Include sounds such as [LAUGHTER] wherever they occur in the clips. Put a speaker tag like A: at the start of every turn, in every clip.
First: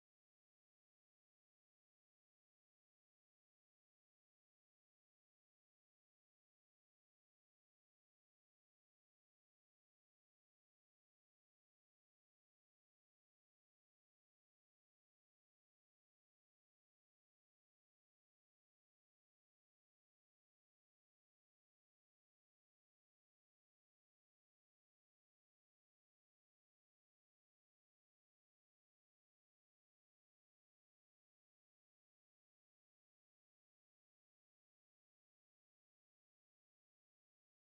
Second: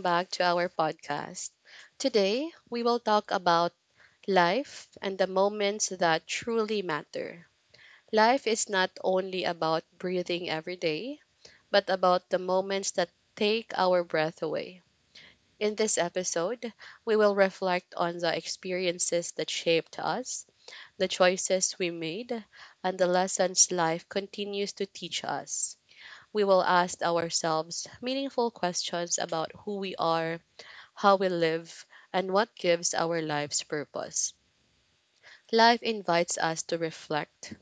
A: back to our podcast. Today, we will talk about life and the moments that truly matter. Life is not only about breathing every day, but about the moments that take our breath away. In this episode, we will reflect on the experiences that shaped us, the choices we made, and the lessons life continues to teach us. We will ask ourselves meaningful questions about who we are, how we live, and what gives our lives purpose. Life invites us to reflect.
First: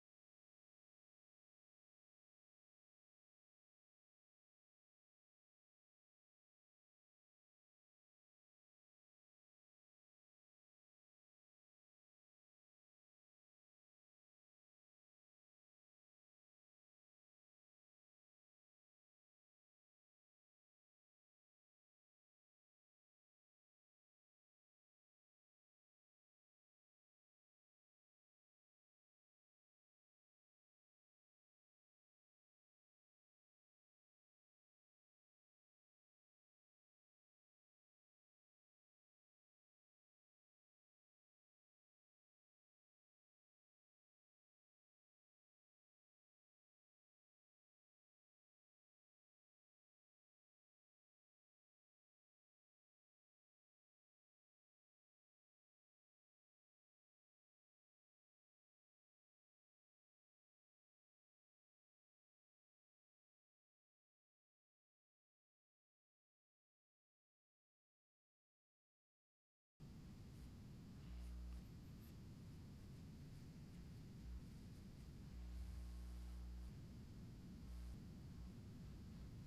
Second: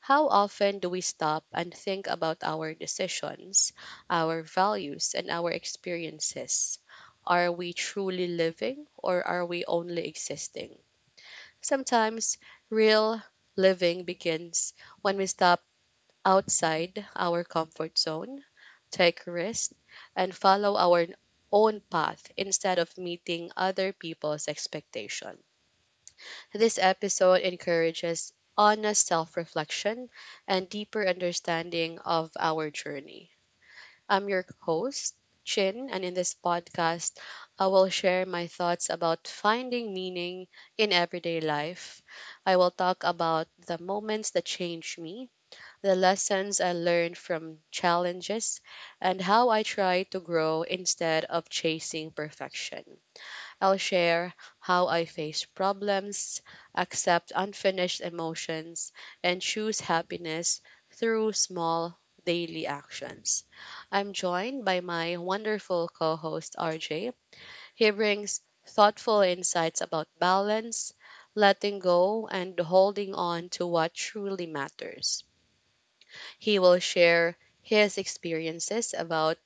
A: How often do we stop and think about our decisions, our values, and our experiences? Are we truly living, or are we only existing? Sometimes real living begins when we stop outside our comfort zone, take risks, and follow our own path instead of meeting other people's expectation. This episode encourages honest self-reflection and deeper understanding of our journey. I'm your host, Chin, and in this podcast, I will share my thoughts about finding meaning in everyday life. I will talk about the moments that changed me, the lessons I learned from challenges, and how I try to grow instead of chasing perfection. I'll share how I face problems, accept unfinished emotions, and choose happiness through small daily actions. I'm joined by my wonderful co host RJ. He brings thoughtful insights about balance, letting go, and holding on to what truly matters. He will share his experiences about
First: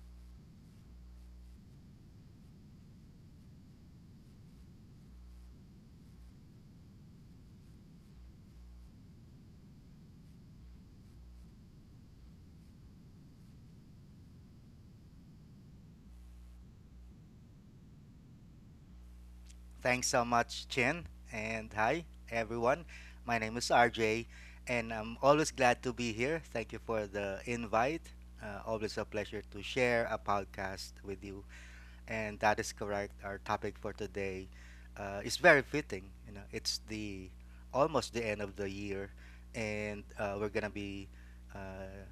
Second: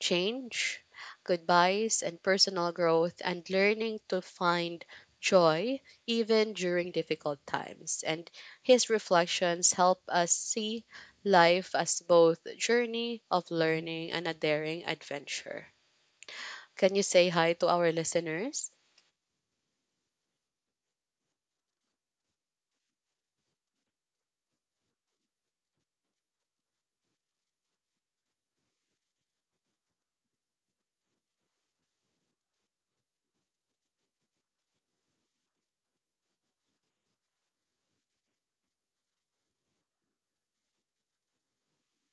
A: change, goodbyes, and personal growth, and learning to find joy even during difficult times. And his reflections help us see life as both a journey of learning and a daring adventure. Can you say hi to our listeners?
B: Thanks so much, Chin. And hi, everyone. My name is RJ, and I'm always glad to be here. Thank you for the invite. Always a pleasure to share a podcast with you. And that is correct. Our topic for today is very fitting. You know, it's the almost the end of the year, and we're gonna be uh,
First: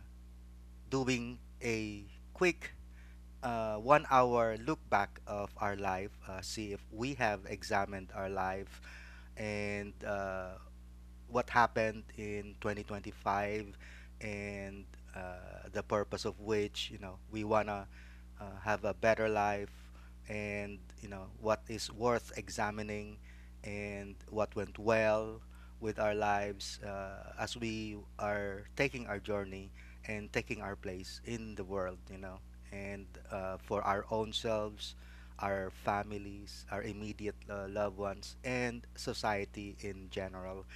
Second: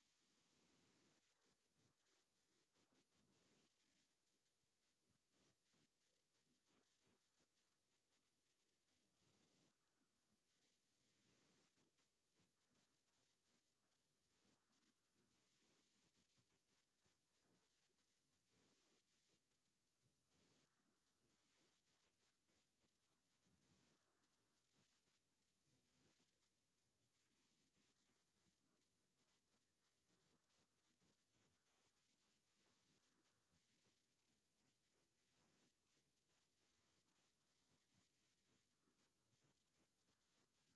B: doing a quick 1 hour look back of our life, see if we have examined our life and what happened in 2025 and the purpose of which, you know, we wanna have a better life, and you know what is worth examining and what went well with our lives as we are taking our journey and taking our place in the world, you know, and for our own selves, our families, our immediate loved ones, and society in general.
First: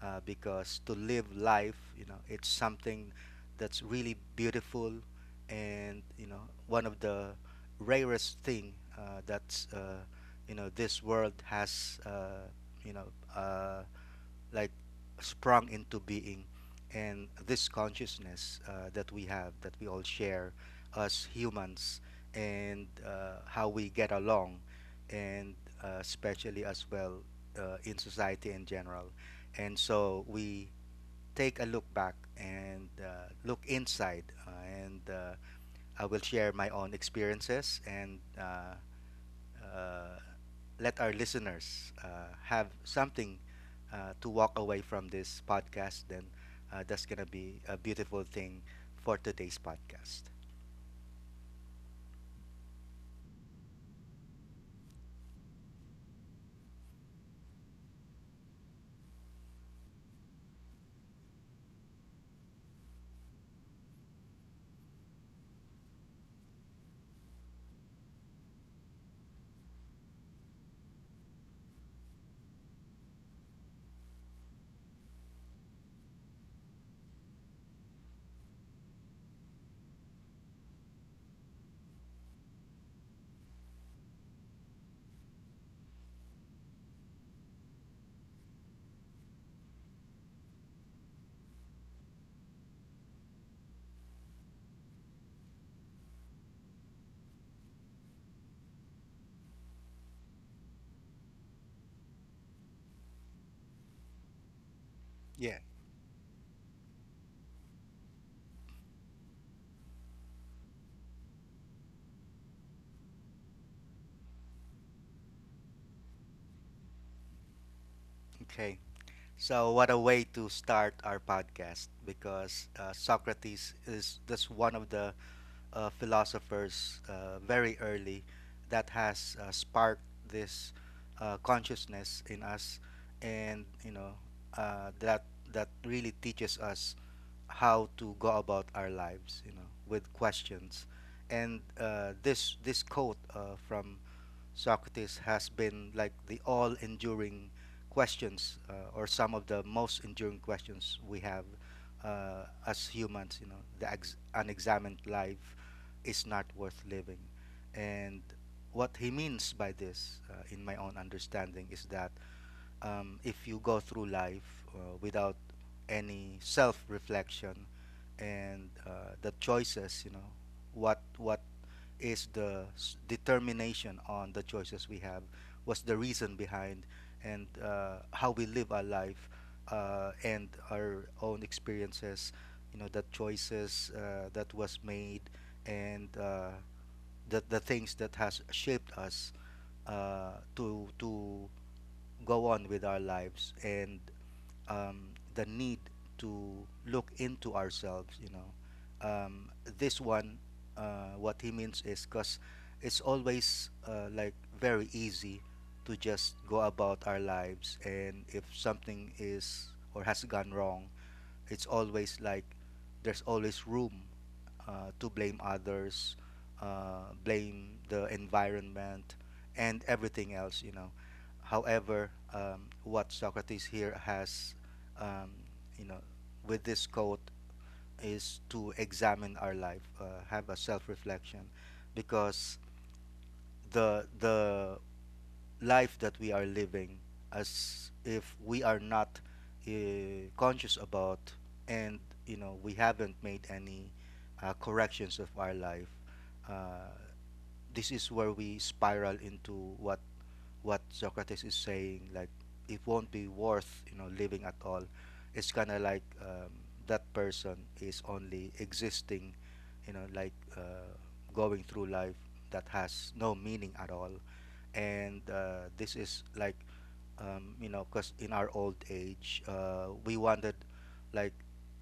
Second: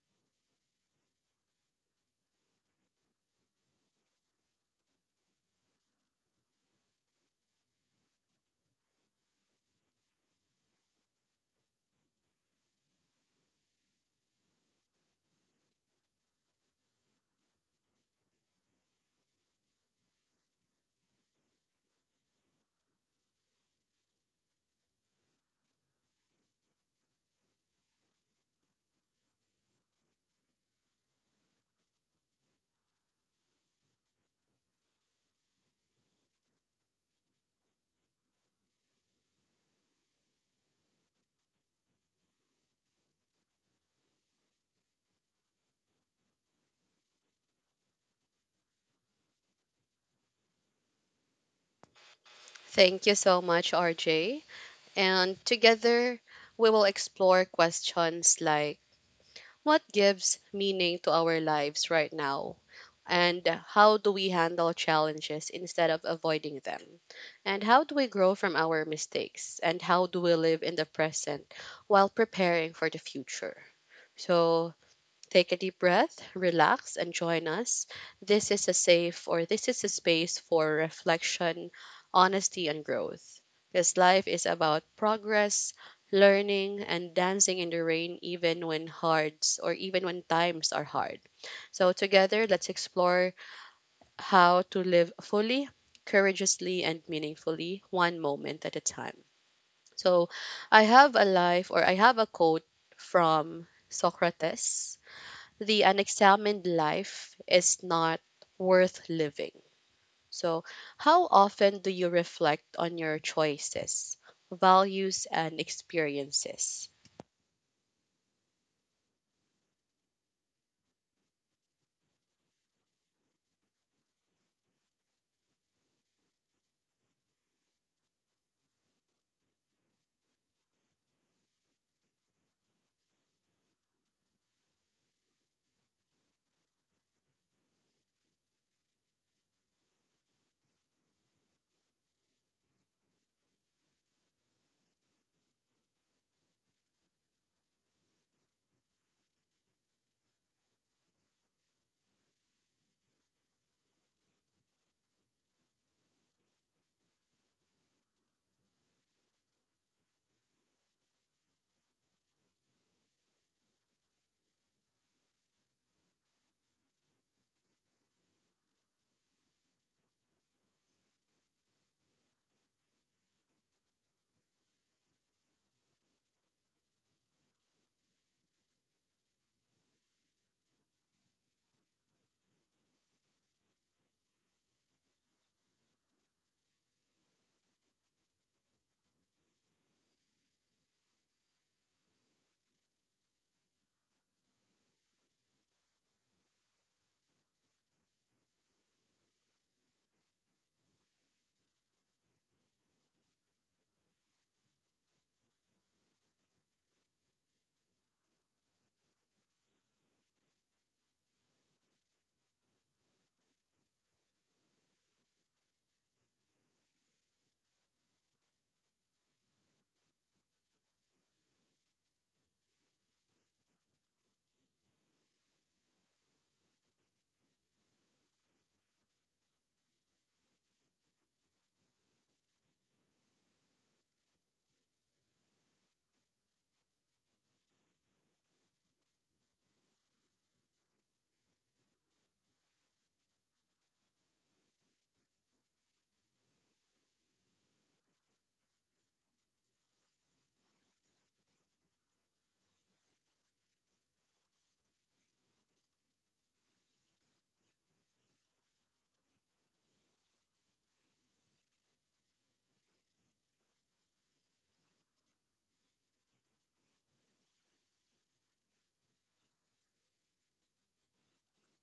B: Because to live life, you know, it's something that's really beautiful, and you know, one of the rarest thing that's this world has, you know uh, like sprung into being. And this consciousness that we have, that we all share as humans. And how we get along, and especially as well in society in general. And so we take a look back and look inside, and I will share my own experiences, and uh, let our listeners have something to walk away from this podcast, then that's going to be a beautiful thing for today's podcast.
A: Thank you so much, RJ. And together, we will explore questions like what gives meaning to our lives right now, and how do we handle challenges instead of avoiding them, and how do we grow from our mistakes, and how do we live in the present while preparing for the future. So take a deep breath, relax, and join us. This is a safe or this is a space for reflection, honesty, and growth. Because life is about progress, learning, and dancing in the rain even when hards or even when times are hard. So together, let's explore how to live fully, courageously, and meaningfully, one moment at a time. So I have a life or I have a quote from Socrates:
B: Yeah.
A: the unexamined life is not worth living. So, how often do you reflect on your choices, values, and experiences?
B: Okay. So, what a way to start our podcast, because Socrates is just one of the philosophers very early that has sparked this consciousness in us, and you know uh, that that really teaches us how to go about our lives, you know, with questions. And this quote from Socrates has been like the all-enduring questions, or some of the most enduring questions we have as humans. You know, the unexamined life is not worth living. And what he means by this, in my own understanding, is that if you go through life without any self-reflection, and the choices, you know, what is the determination on the choices we have? What's the reason behind, and how we live our life, and our own experiences? You know, the choices that was made, and the things that has shaped us to go on with our lives, and um, the need to look into ourselves, you know. um, this one, what he means is because it's always like very easy to just go about our lives, and if something is or has gone wrong, it's always like there's always room to blame others, blame the environment, and everything else, you know. However, what Socrates here has, um, you know, with this quote, is to examine our life, have a self reflection, because the life that we are living, as if we are not uh, conscious about, and you know we haven't made any corrections of our life. uh, this is where we spiral into what what Socrates is saying, like it won't be, worth you know, living at all. It's kind of like, that person is only existing, you know, like going through life that has no meaning at all. And this is like, you know, because in our old age we wanted, like,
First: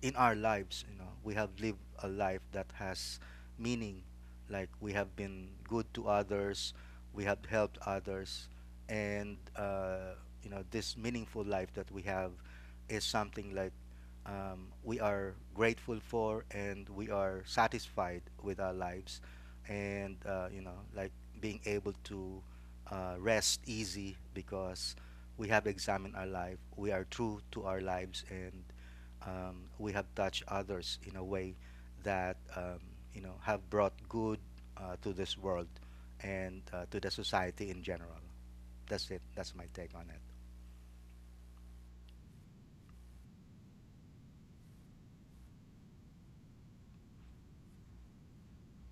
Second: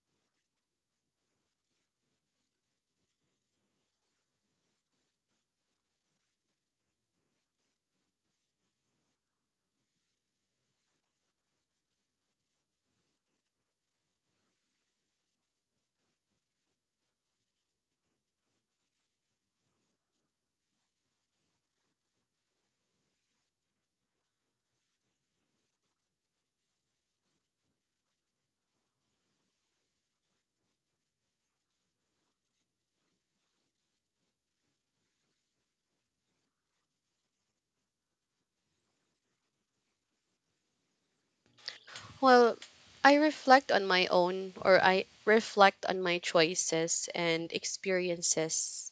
B: in our lives, you know, we have lived a life that has meaning, like we have been good to others, we have helped others, and you know, this meaningful life that we have is something like, we are grateful for, and we are satisfied with our lives, and you know, like being able to rest easy, because we have examined our life, we are true to our lives, and we have touched others in a way that, you know, have brought good to this world, and to the society in general. That's it. That's my take on it.
A: Well, I reflect on my own, or I reflect on my choices and experiences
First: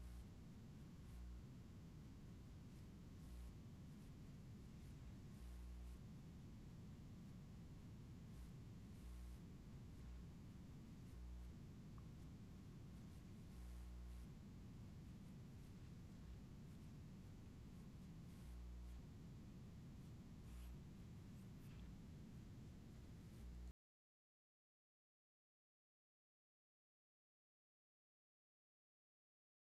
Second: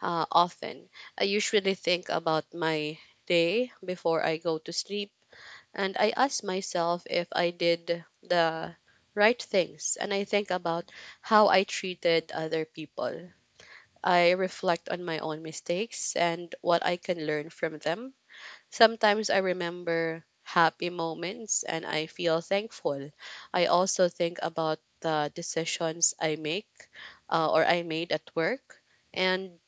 A: often. I usually think about my day before I go to sleep. And I ask myself if I did the right things. And I think about how I treated other people. I reflect on my own mistakes and what I can learn from them. Sometimes I remember happy moments and I feel thankful. I also think about the decisions I make or I made at work. And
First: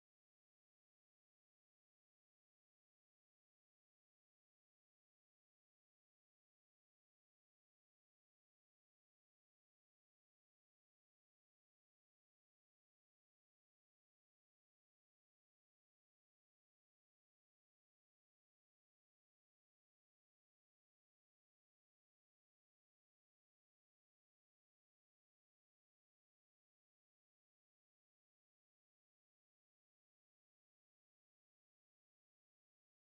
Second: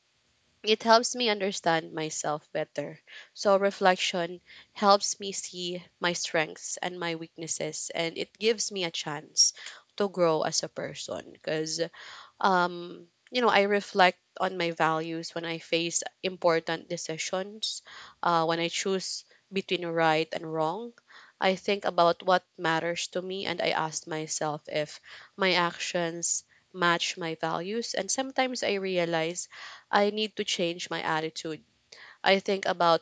A: it helps me understand myself better. So reflection helps me see my strengths and my weaknesses, and it gives me a chance to grow as a person. Because um you know, I reflect on my values when I face important decisions, when I choose between right and wrong. I think about what matters to me, and I ask myself if my actions match my values, and sometimes I realize I need to change my attitude. I think about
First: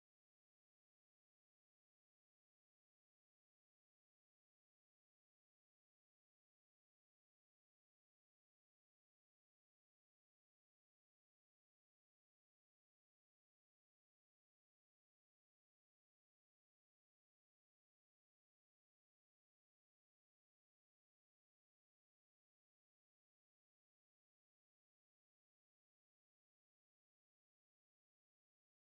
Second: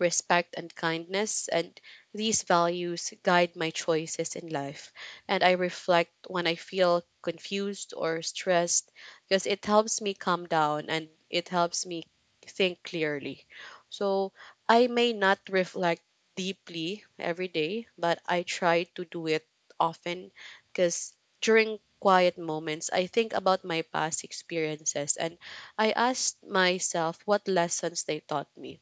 A: respect, and kindness. And these values guide my choices in life. And I reflect when I feel confused or stressed, because it helps me calm down and it helps me think clearly. So I may not reflect deeply every day, but I try to do it often. Because during quiet moments, I think about my past experiences, and I ask myself what lessons they taught me,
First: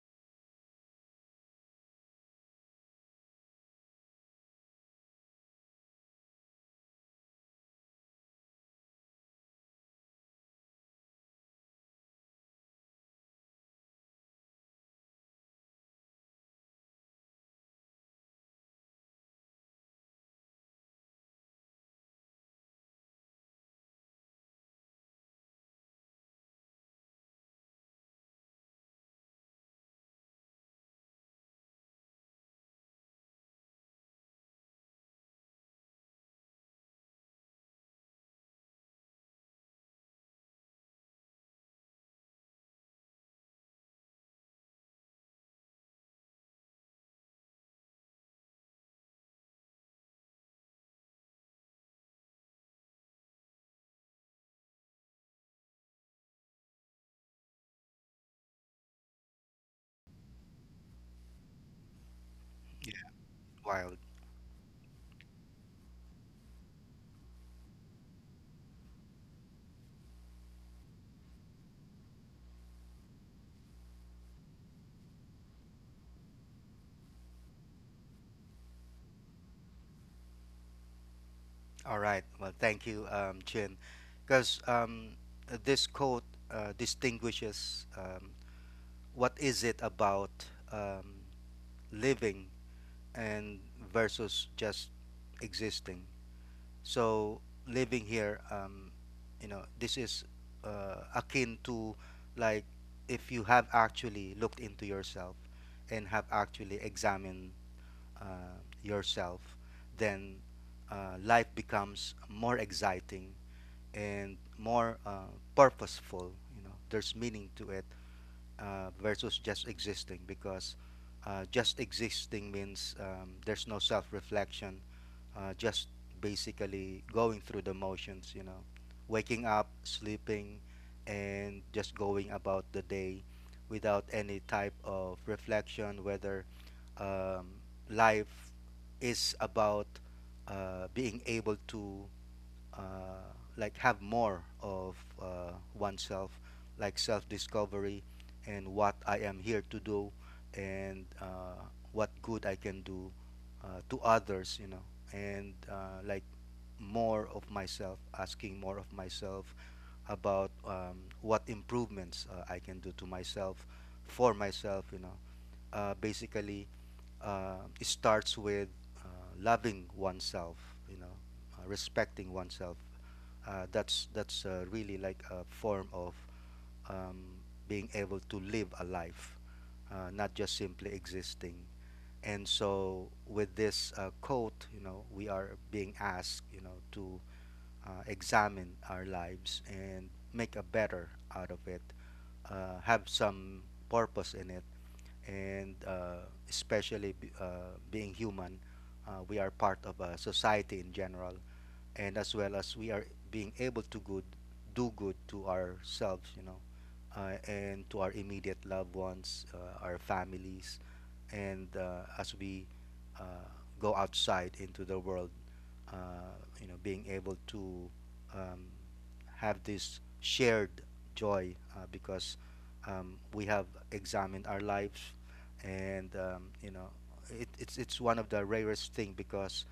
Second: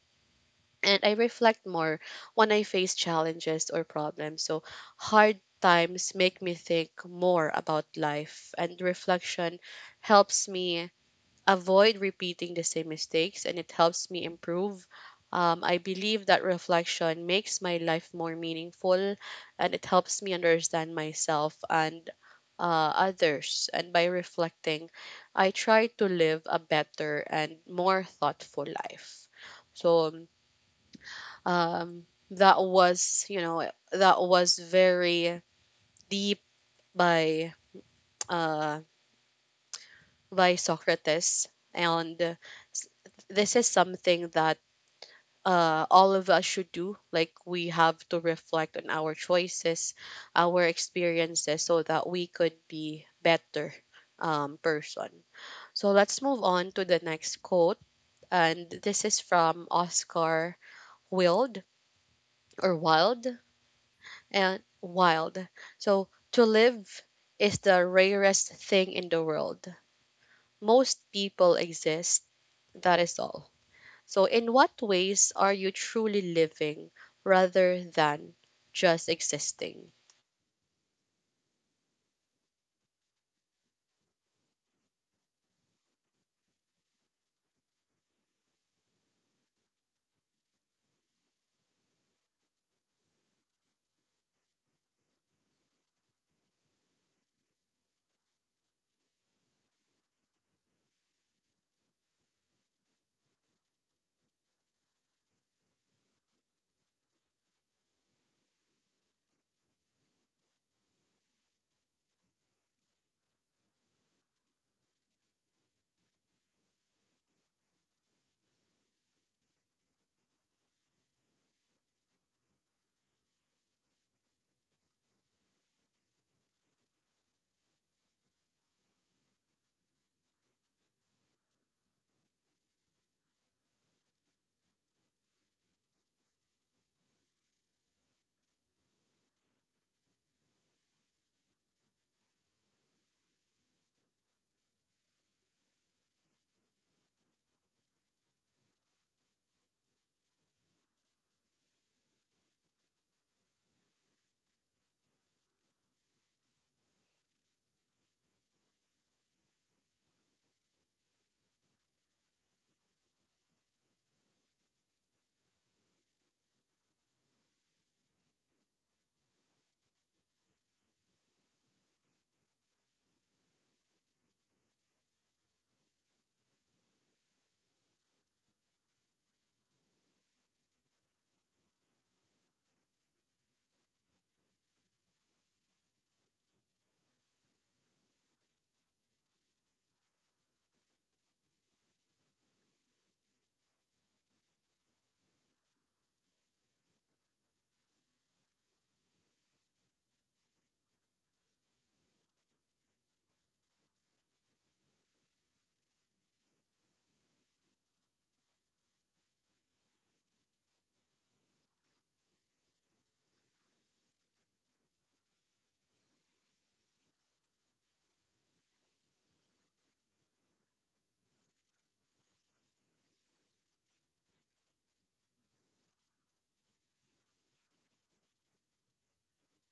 A: and I reflect more when I face challenges or problems. So hard times make me think more about life, and reflection helps me avoid repeating the same mistakes and it helps me improve. I believe that reflection makes my life more meaningful, and it helps me understand myself and others. And by reflecting, I try to live a better and more thoughtful life. So, um, that was, you know, that was very deep by uh, by Socrates. And s- this is something that all of us should do. Like, we have to reflect on our choices, our experiences so that we could be better person. So let's move on to the next quote, and this is from Oscar wilde or
B: Yeah,
A: wild
B: wild.
A: And Wild. So to live is the rarest thing in the world. Most people exist, that is all. So in what ways are you truly living rather than just existing?
B: All right. Well, thank you, Chin, because this quote distinguishes, what is it about um, living and versus just existing. So living here, you know, this is akin to, like, if you have actually looked into yourself and have actually examined yourself, then life becomes more exciting and more purposeful. You know, there's meaning to it, versus just existing because just existing means, there's no self-reflection, just basically going through the motions, you know, waking up, sleeping, and just going about the day without any type of reflection, whether, um, life is about being able to uh, like have more of oneself, like self discovery and what I am here to do, and what good I can do to others, you know, and like more of myself, asking more of myself about, what improvements I can do to myself, for myself, you know. Basically, it starts with uh, loving oneself, you know, respecting oneself. That's really like a form of, um, being able to live a life, not just simply existing. And so, with this quote, you know, we are being asked, you know, to examine our lives and make a better out of it, have some purpose in it, and especially, being human, we are part of a society in general, and as well as we are being able to good do good to ourselves, you know, and to our immediate loved ones, our families, and as we uh, go outside into the world, uh, you know, being able to, um, have this shared joy, because, we have examined our lives, and, you know, it's one of the rarest thing, because,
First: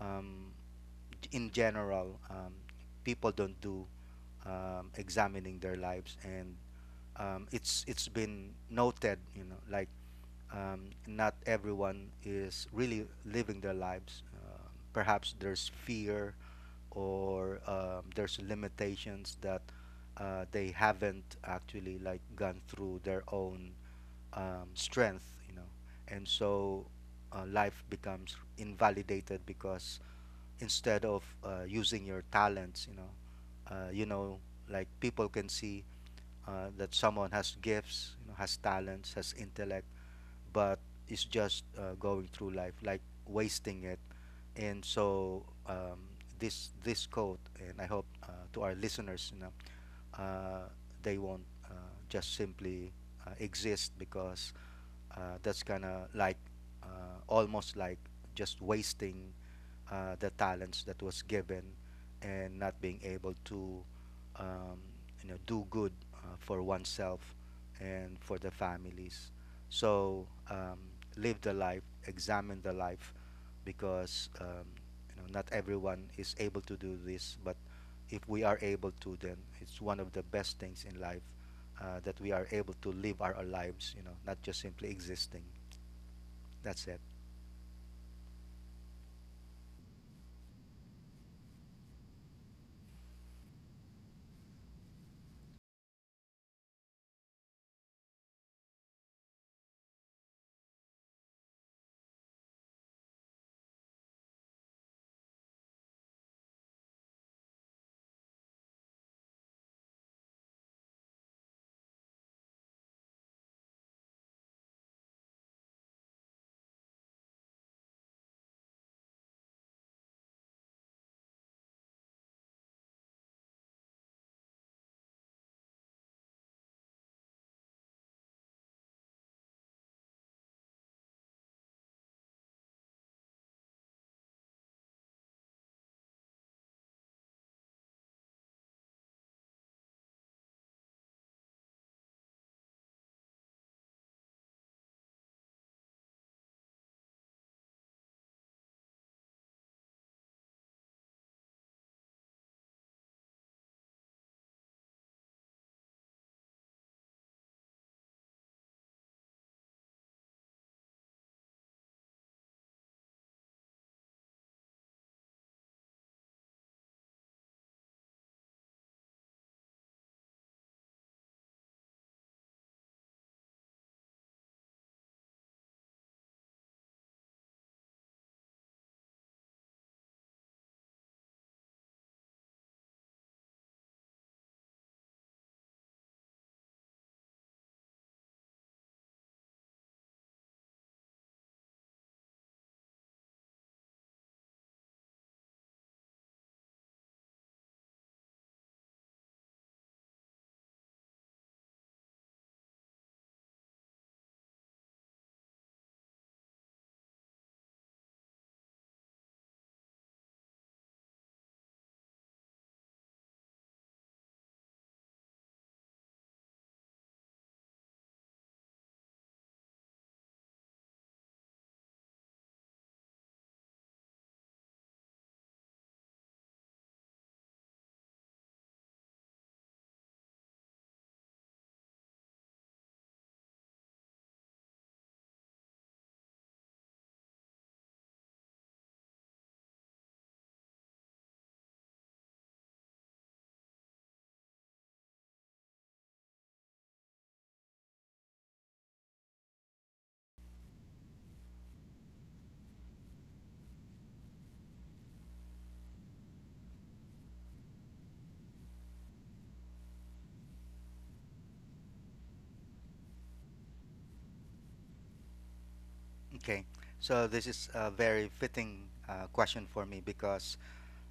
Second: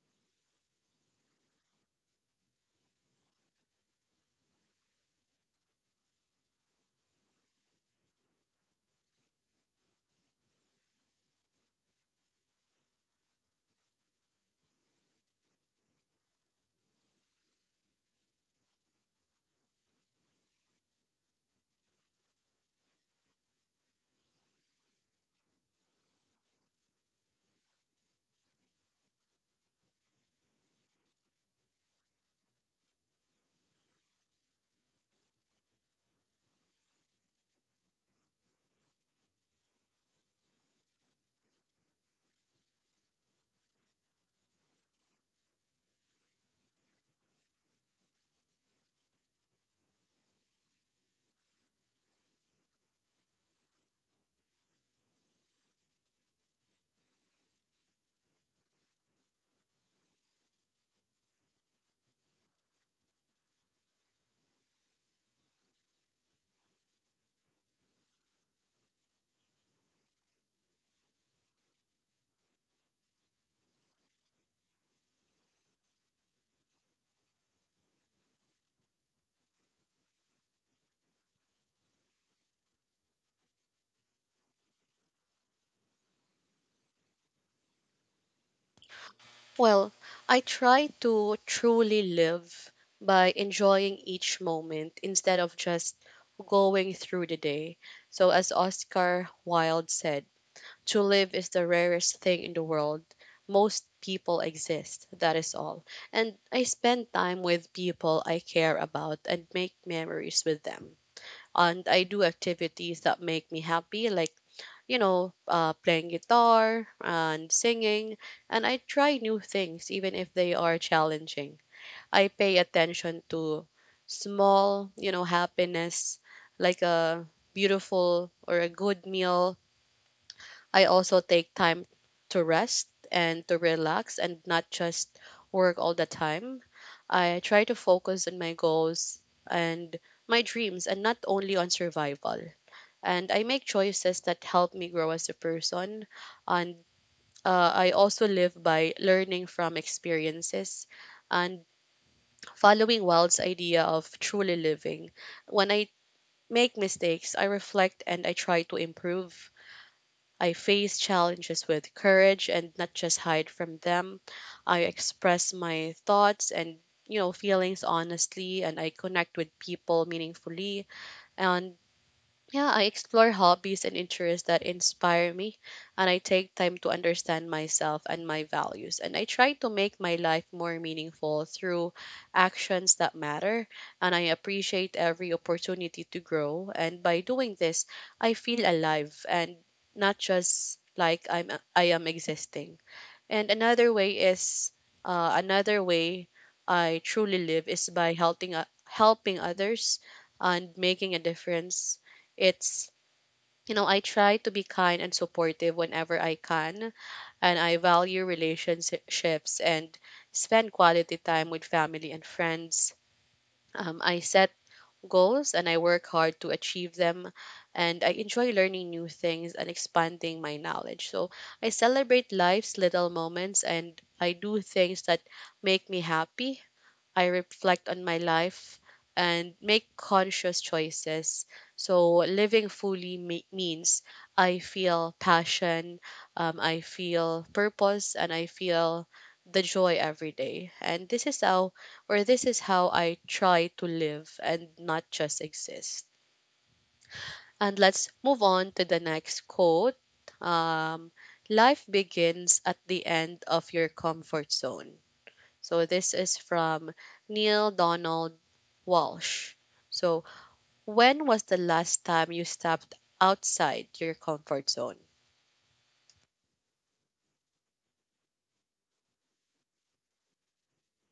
B: um, in general, people don't do, examining their lives, and, it's been noted, you know, like, not everyone is really living their lives. Perhaps there's fear, or, there's limitations that they haven't actually like gone through their own, strength, you know, and so life becomes invalidated, because instead of using your talents, you know like people can see that someone has gifts, you know, has talents, has intellect, but is just going through life like wasting it. And so, this quote, and I hope to our listeners, you know, uh, they won't just simply exist, because that's kind of like almost like just wasting the talents that was given, and not being able to, um, you know, do good for oneself and for the families. So, live the life, examine the life, because, you know, not everyone is able to do this, but if we are able to then it's one of the best things in life that we are able to live our lives, you know, not just simply existing. That's it.
A: Well, I try to truly live by enjoying each moment instead of just going through the day. So as Oscar Wilde said, to live is the rarest thing in the world. Most people exist, that is all. And I spend time with people I care about and make memories with them. And I do activities that make me happy, like, you know, playing guitar and singing. And I try new things, even if they are challenging. I pay attention to small, you know, happiness, like a beautiful or a good meal. I also take time to rest and to relax and not just work all the time. I try to focus on my goals and my dreams and not only on survival. And I make choices that help me grow as a person. And I also live by learning from experiences and following Wild's idea of truly living. When I make mistakes, I reflect and I try to improve. I face challenges with courage and not just hide from them. I express my thoughts and, you know, feelings honestly, and I connect with people meaningfully. And yeah, I explore hobbies and interests that inspire me, and I take time to understand myself and my values. And I try to make my life more meaningful through actions that matter, and I appreciate every opportunity to grow. And by doing this, I feel alive and not just like I am existing. And another way is another way I truly live is by helping helping others and making a difference. It's, you know, I try to be kind and supportive whenever I can, and I value relationships and spend quality time with family and friends. I set goals and I work hard to achieve them. And I enjoy learning new things and expanding my knowledge. So I celebrate life's little moments and I do things that make me happy. I reflect on my life and make conscious choices. So living fully means I feel passion, I feel purpose, and I feel the joy every day. And this is how, or this is how I try to live and not just exist. And let's move on to the next quote. Um, Life begins at the end of your comfort zone. So this is from Neil Donald Walsh. So, when was the last time you stepped outside your comfort zone?
B: Okay, so this is a very fitting question for me, because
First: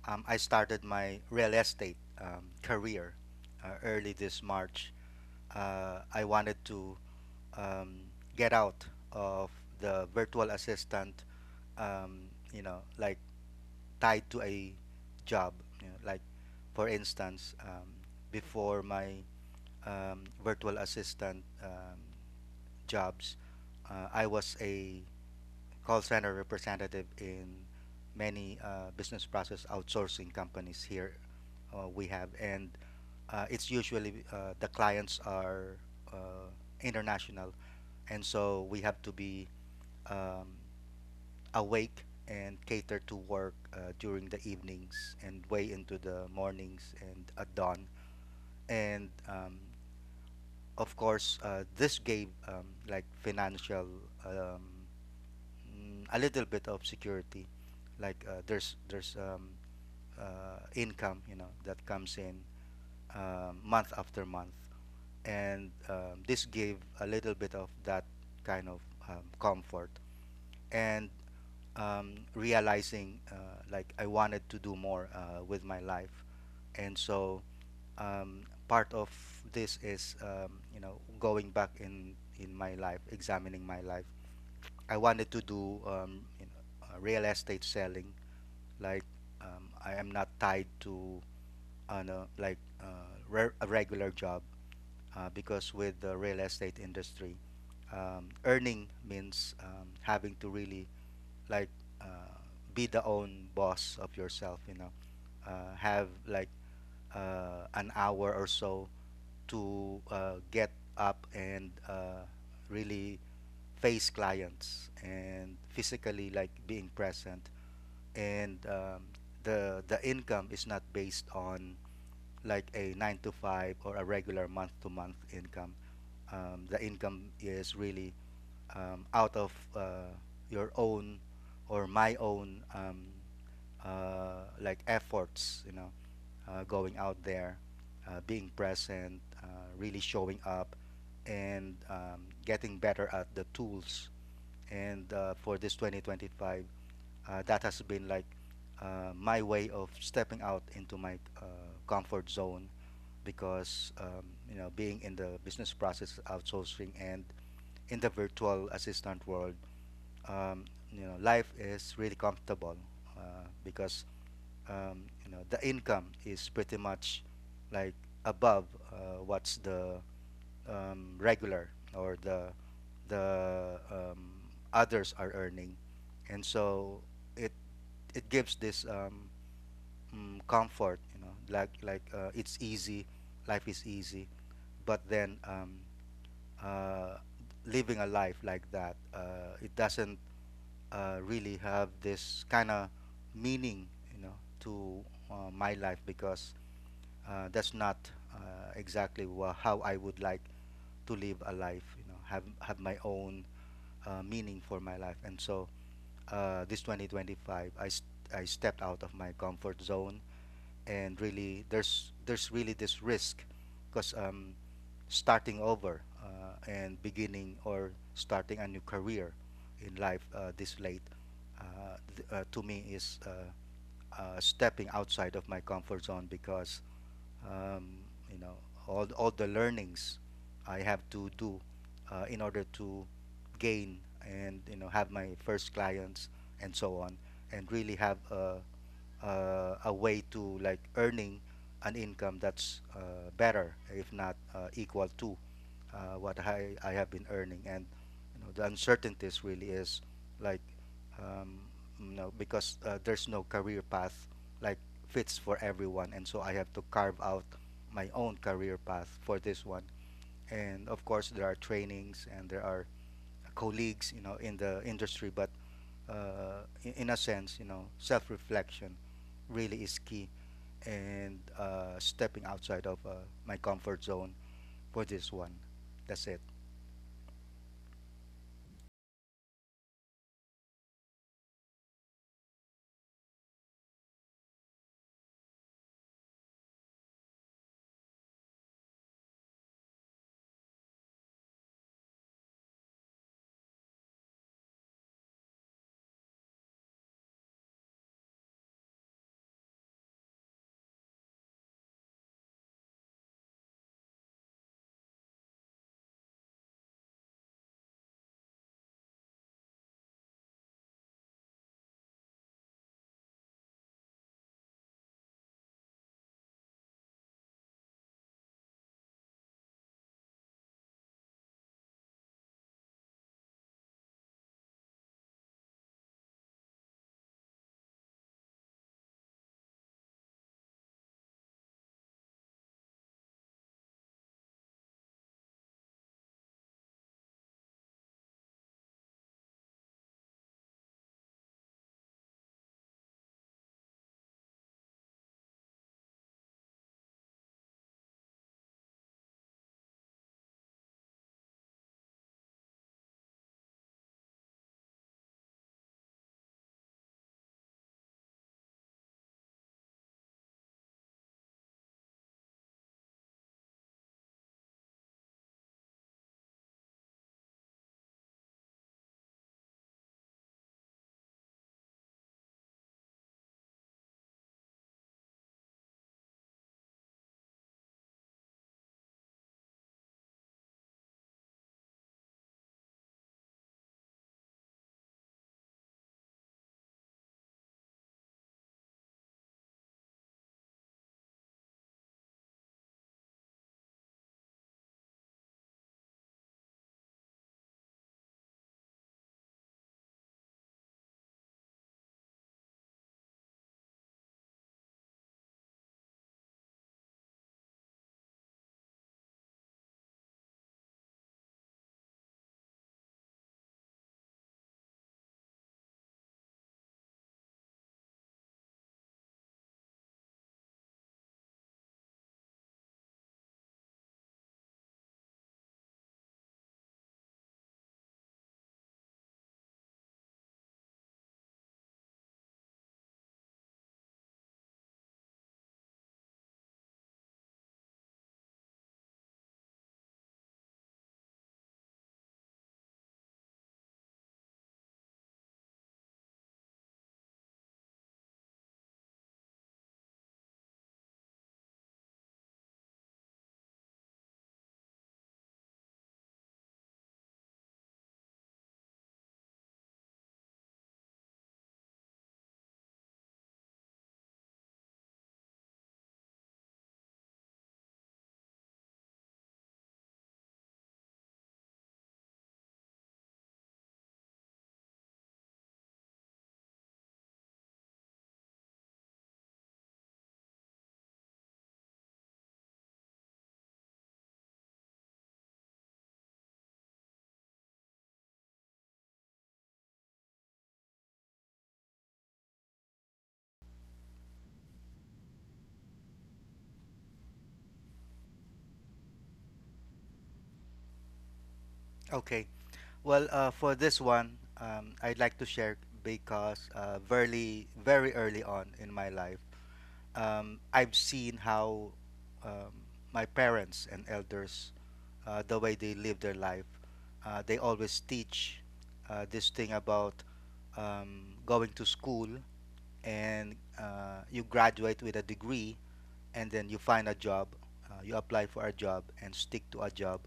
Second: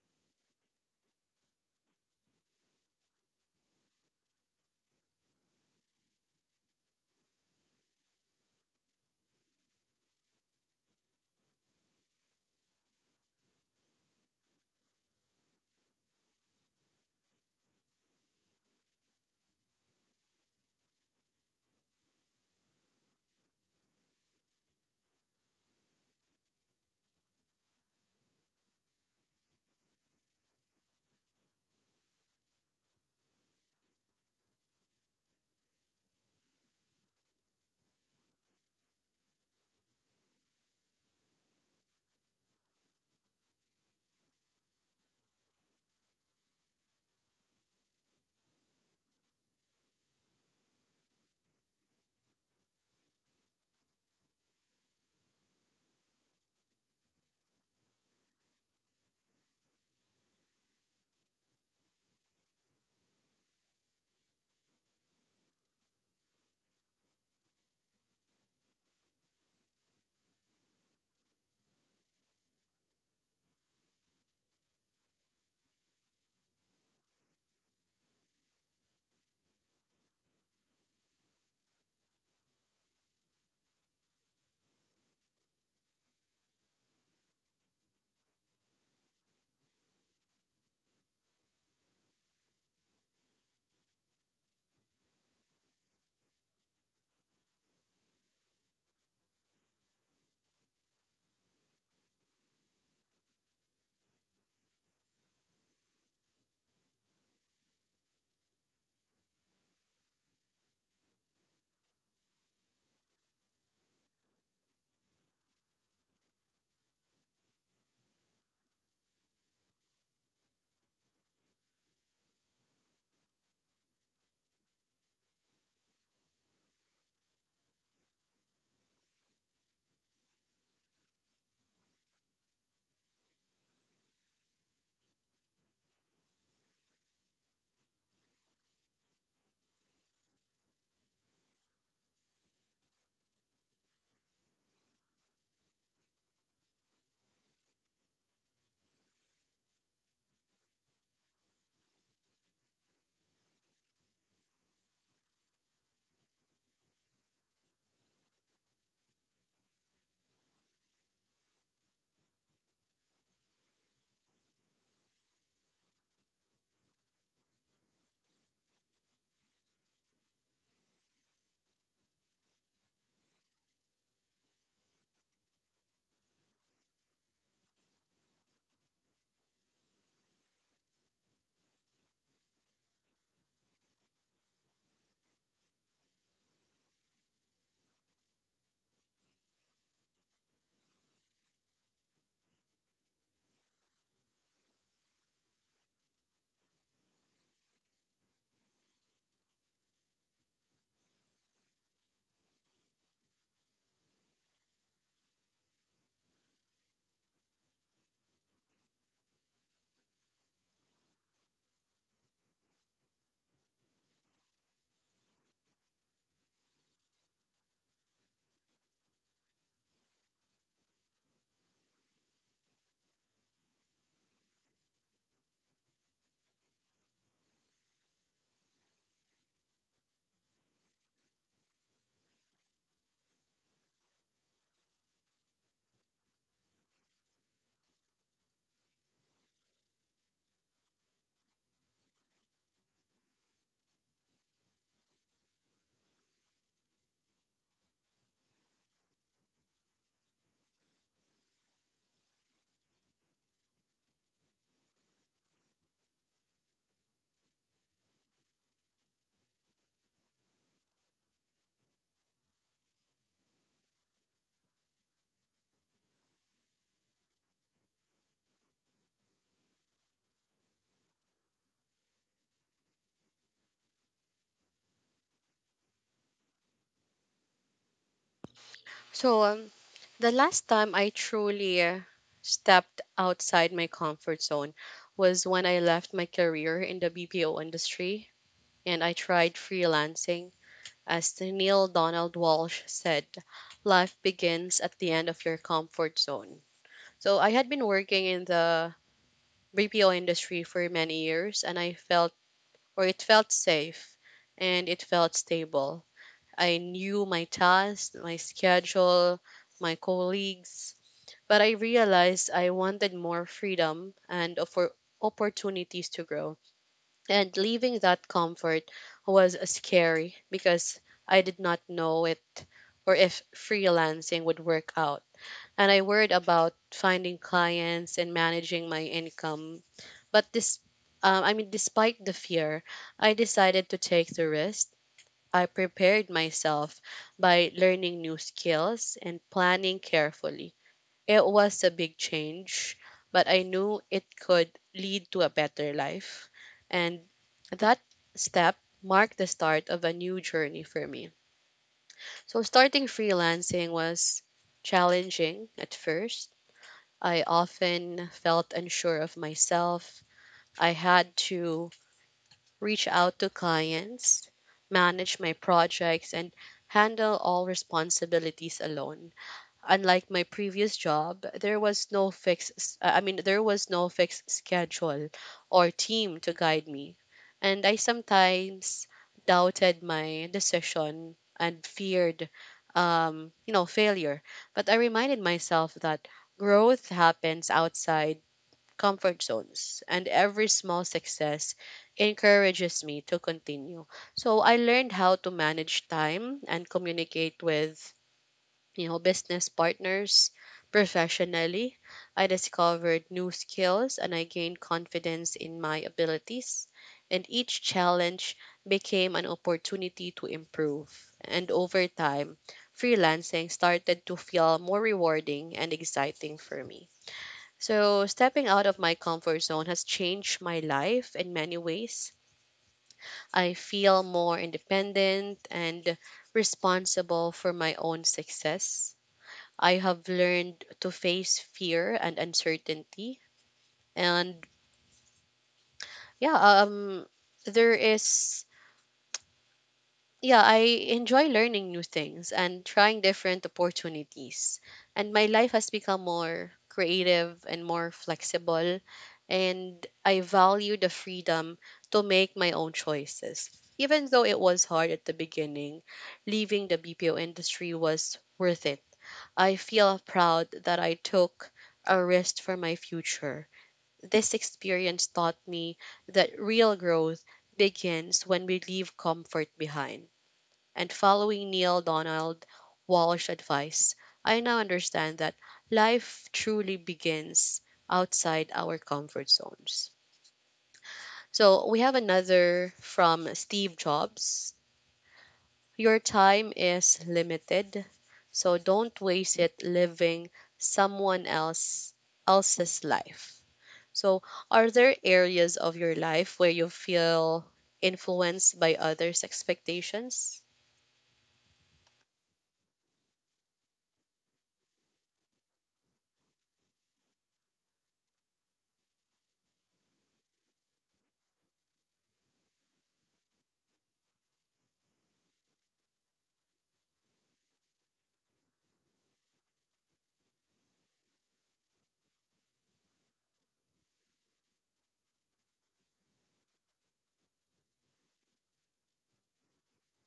B: I started my real estate career early this March. I wanted to, um, get out of the virtual assistant, um, you know, like tied to a job. You know, like for instance, before my virtual assistant jobs, I was a call center representative in many business process outsourcing companies here we have, and it's usually the clients are uh, international, and so we have to be, um, awake and cater to work during the evenings and way into the mornings and at dawn. And of course, this gave, like financial, um, a little bit of security. Like there's income, you know, that comes in month after month, and this gave a little bit of that kind of, comfort. And realizing like I wanted to do more with my life, and so part of this is, you know, going back in my life, examining my life. I wanted to do, you know, real estate selling. Like I am not tied to on a like a regular job because with the real estate industry, earning means having to really like uh, be the own boss of yourself, have like an hour or so to get up and really face clients and physically like being present, and the income is not based on like a nine to five or a regular month to month income. Um, the income is really out of your own or my own like efforts, going out there, being present, really showing up, and getting better at the tools. And For this 2025, that has been like my way of stepping out into my comfort zone, because you know, being in the business process outsourcing and in the virtual assistant world, um, you know, life is really comfortable, because you know, the income is pretty much like above what's the regular, or the others are earning. And so it it gives this comfort, you know, like, it's easy, life is easy. But then uh, living a life like that, it doesn't really have this kind of meaning, you know, to my life, because that's not exactly how I would like to live a life, you know, have my own meaning for my life. And so this 2025, I stepped out of my comfort zone, and really there's really this risk because starting over and beginning or starting a new career in life this late, to me is stepping outside of my comfort zone because um, you know, all the learnings I have to do in order to gain and, you know, have my first clients and so on, and really have a way to like earning an income that's better if not equal to what I have been earning. And, you know, the uncertainties really is like, um, you know, because there's no career path like fits for everyone. And so I have to carve out my own career path for this one. And of course, there are trainings and there are colleagues, you know, in the industry. But in a sense, you know, self-reflection really is key. And stepping outside of my comfort zone for this one. That's it.
A: So, the last time I truly stepped outside my comfort zone was when I left my career in the BPO industry and I tried freelancing. As Neil Donald Walsh said, life begins at the end of your comfort zone. So I had been working in the BPO industry for many years, and I felt or it felt safe and it felt stable. I knew my tasks, my schedule, my colleagues, but I realized I wanted more freedom and for opportunities to grow. And leaving that comfort was scary because I did not know it or if freelancing would work out. And I worried about finding clients and managing my income, but I mean, despite the fear, I decided to take the risk. I prepared myself by learning new skills and planning carefully. It was a big change, but I knew it could lead to a better life. And that step marked the start of a new journey for me. So, starting freelancing was challenging at first. I often felt unsure of myself. I had to reach out to clients, manage my projects, and handle all responsibilities alone. Unlike my previous job, there was no fixed I mean there was no fixed schedule or team to guide me. And I sometimes doubted my decision and feared you know, failure. But I reminded myself that growth happens outside comfort zones, and every small success encourages me to continue. So I learned how to manage time and communicate with, you know, business partners professionally. I discovered new skills and I gained confidence in my abilities, and each challenge became an opportunity to improve. And over time, freelancing started to feel more rewarding and exciting for me. So, stepping out of my comfort zone has changed my life in many ways. I feel more independent and responsible for my own success. I have learned to face fear and uncertainty. And yeah, um, there is yeah, I enjoy learning new things and trying different opportunities. And my life has become more creative and more flexible. And I value the freedom to make my own choices. Even though it was hard at the beginning, leaving the BPO industry was worth it. I feel proud that I took a risk for my future. This experience taught me that real growth begins when we leave comfort behind, and following Neil Donald Walsh advice, I now understand that life truly begins outside our comfort zones. So we have another from Steve Jobs. Your time is limited, so don't waste it living someone else else's life. So are there areas of your life where you feel influenced by others' expectations?
B: Okay. Well, for this one, I'd like to share because very, very early on in my life, I've seen how um, my parents and elders, the way they live their life, they always teach this thing about going to school, and you graduate with a degree, and then you find a job, you apply for a job and stick to a job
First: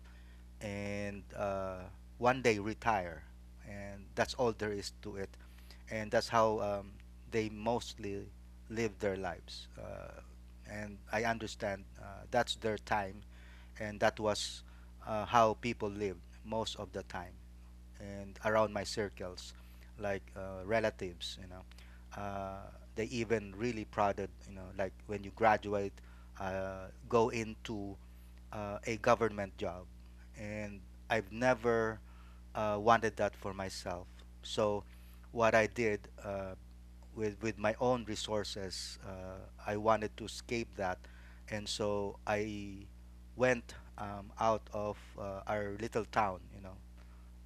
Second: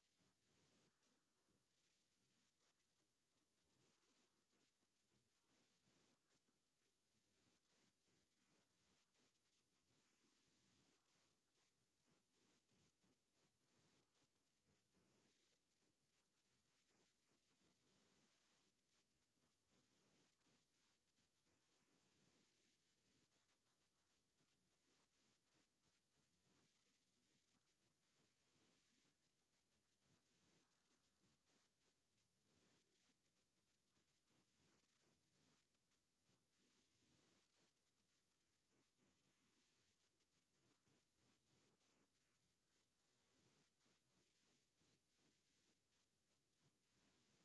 B: and one day retire, and that's all there is to it. And that's how they mostly live their lives. And I understand that's their time, and that was how people lived most of the time. And around my circles, like, relatives, you know, uh, they even really prodded, you know, like when you graduate, go into a government job, and I've never wanted that for myself. So, what I did with my own resources, I wanted to escape that, and so I went out of our little town, you know,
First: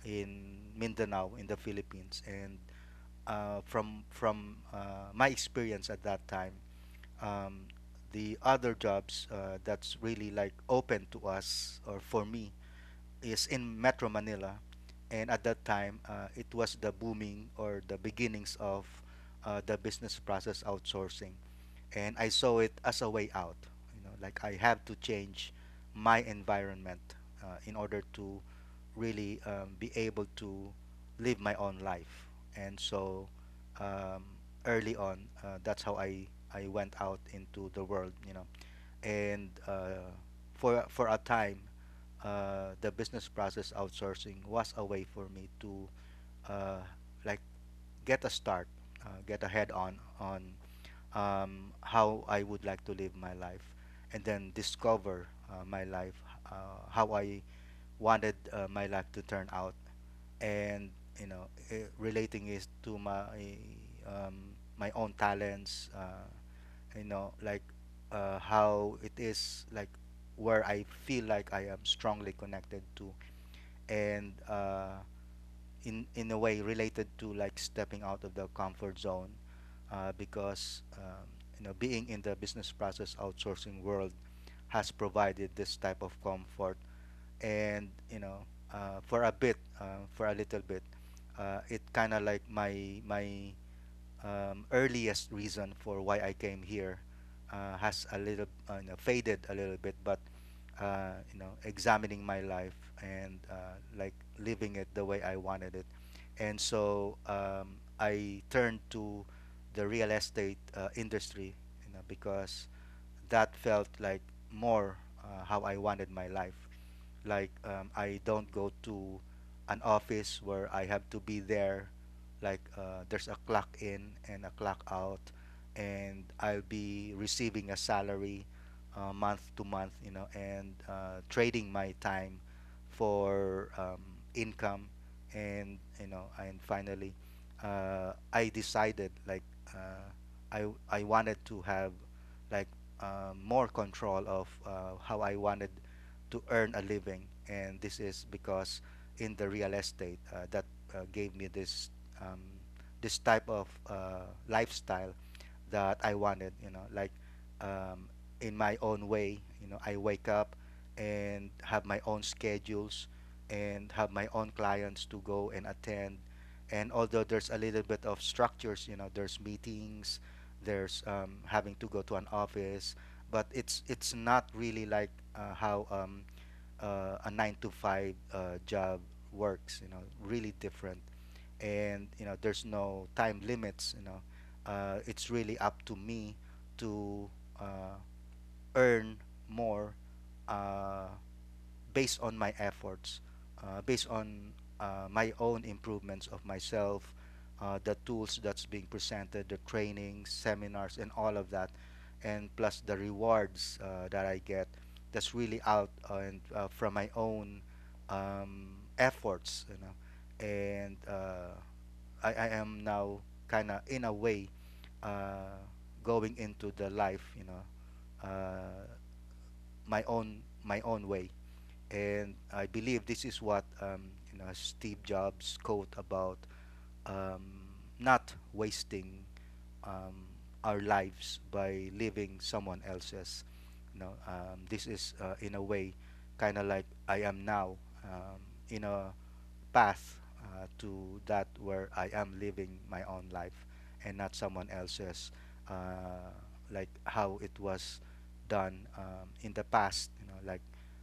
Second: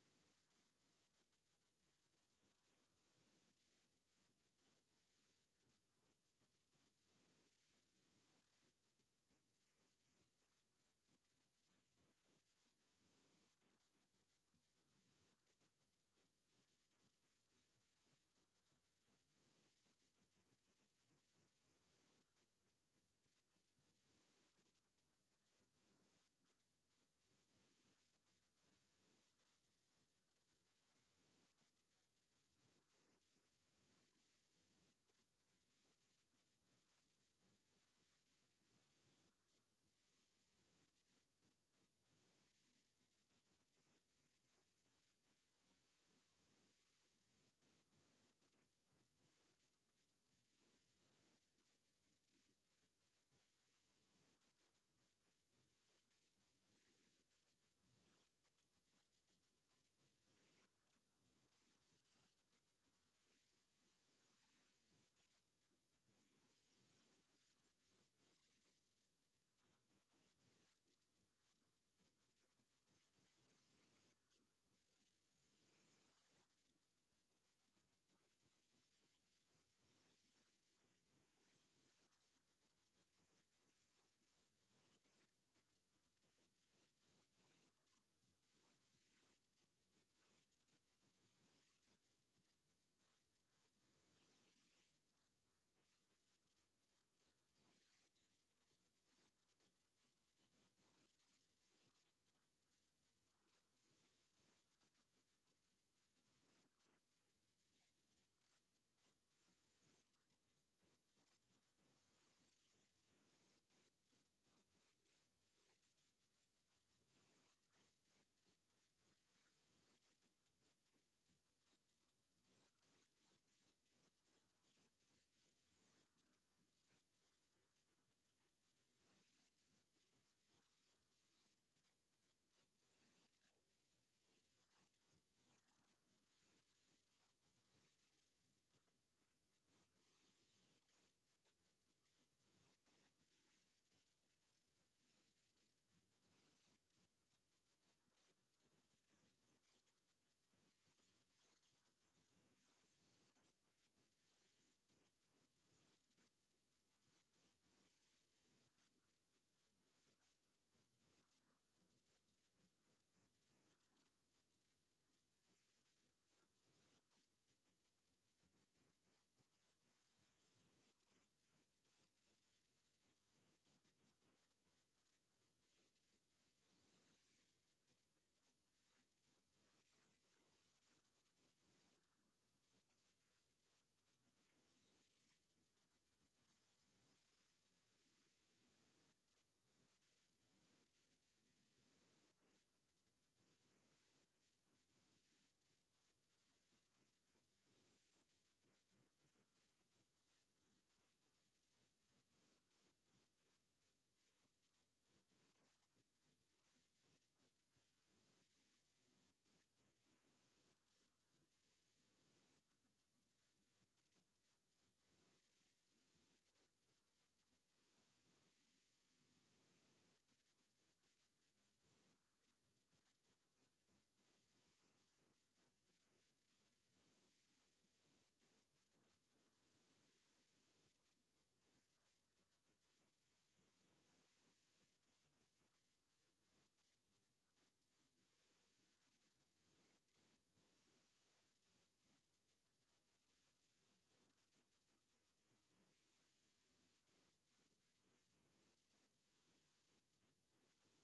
B: in Mindanao in the Philippines, and from my experience at that time. Um, the other jobs that's really like open to us or for me is in Metro Manila, and at that time, it was the booming or the beginnings of the business process outsourcing, and I saw it as a way out. You know, like I have to change my environment in order to really be able to live my own life, and so um, early on, that's how I went out into the world. You know, and for a time the business process outsourcing was a way for me to uh, like get a start, get a head on how I would like to live my life, and then discover my life, how I wanted my life to turn out, and, relating it to my my own talents, you know, like how it is, like where I feel like I am strongly connected to. And in a way related to like stepping out of the comfort zone because you know, being in the business process outsourcing world has provided this type of comfort. And, you know, for a little bit it kind of like my earliest reason for why I came here has a little you know, faded a little bit. But you know, examining my life and like living it the way I wanted it, and so I turned to the real estate industry, you know, because that felt like more how I wanted my life, like, I don't go to an office where I have to be there. Like there's a clock in and a clock out, and I'll be receiving a salary month to month, you know, and trading my time for income. And, you know, and finally, I decided like uh, I wanted to have like more control of how I wanted to earn a living. And this is because in the real estate that gave me this um, this type of lifestyle that I wanted. You know, like, um, in my own way. You know, I wake up and have my own schedules and have my own clients to go and attend. And although there's a little bit of structures, you know, there's meetings, there's having to go to an office, but it's not really like how a nine to five job works. You know, really different, and, you know, there's no time limits. You know, it's really up to me to uh, earn more. Uh, Based on my efforts, based on my own improvements of myself, the tools that's being presented, the trainings, seminars, and all of that, and plus the rewards that I get, that's really out and from my own efforts, you know. And I am now kind of in a way uh, going into the life, you know, uh, my own way. And I believe this is what, you know, Steve Jobs' quote about um, not wasting um, our lives by living someone else's. You know, this is in a way kind of like I am now um, in a path to that, where I am living my own life and not someone else's, uh, like how it was done in the past. You know, like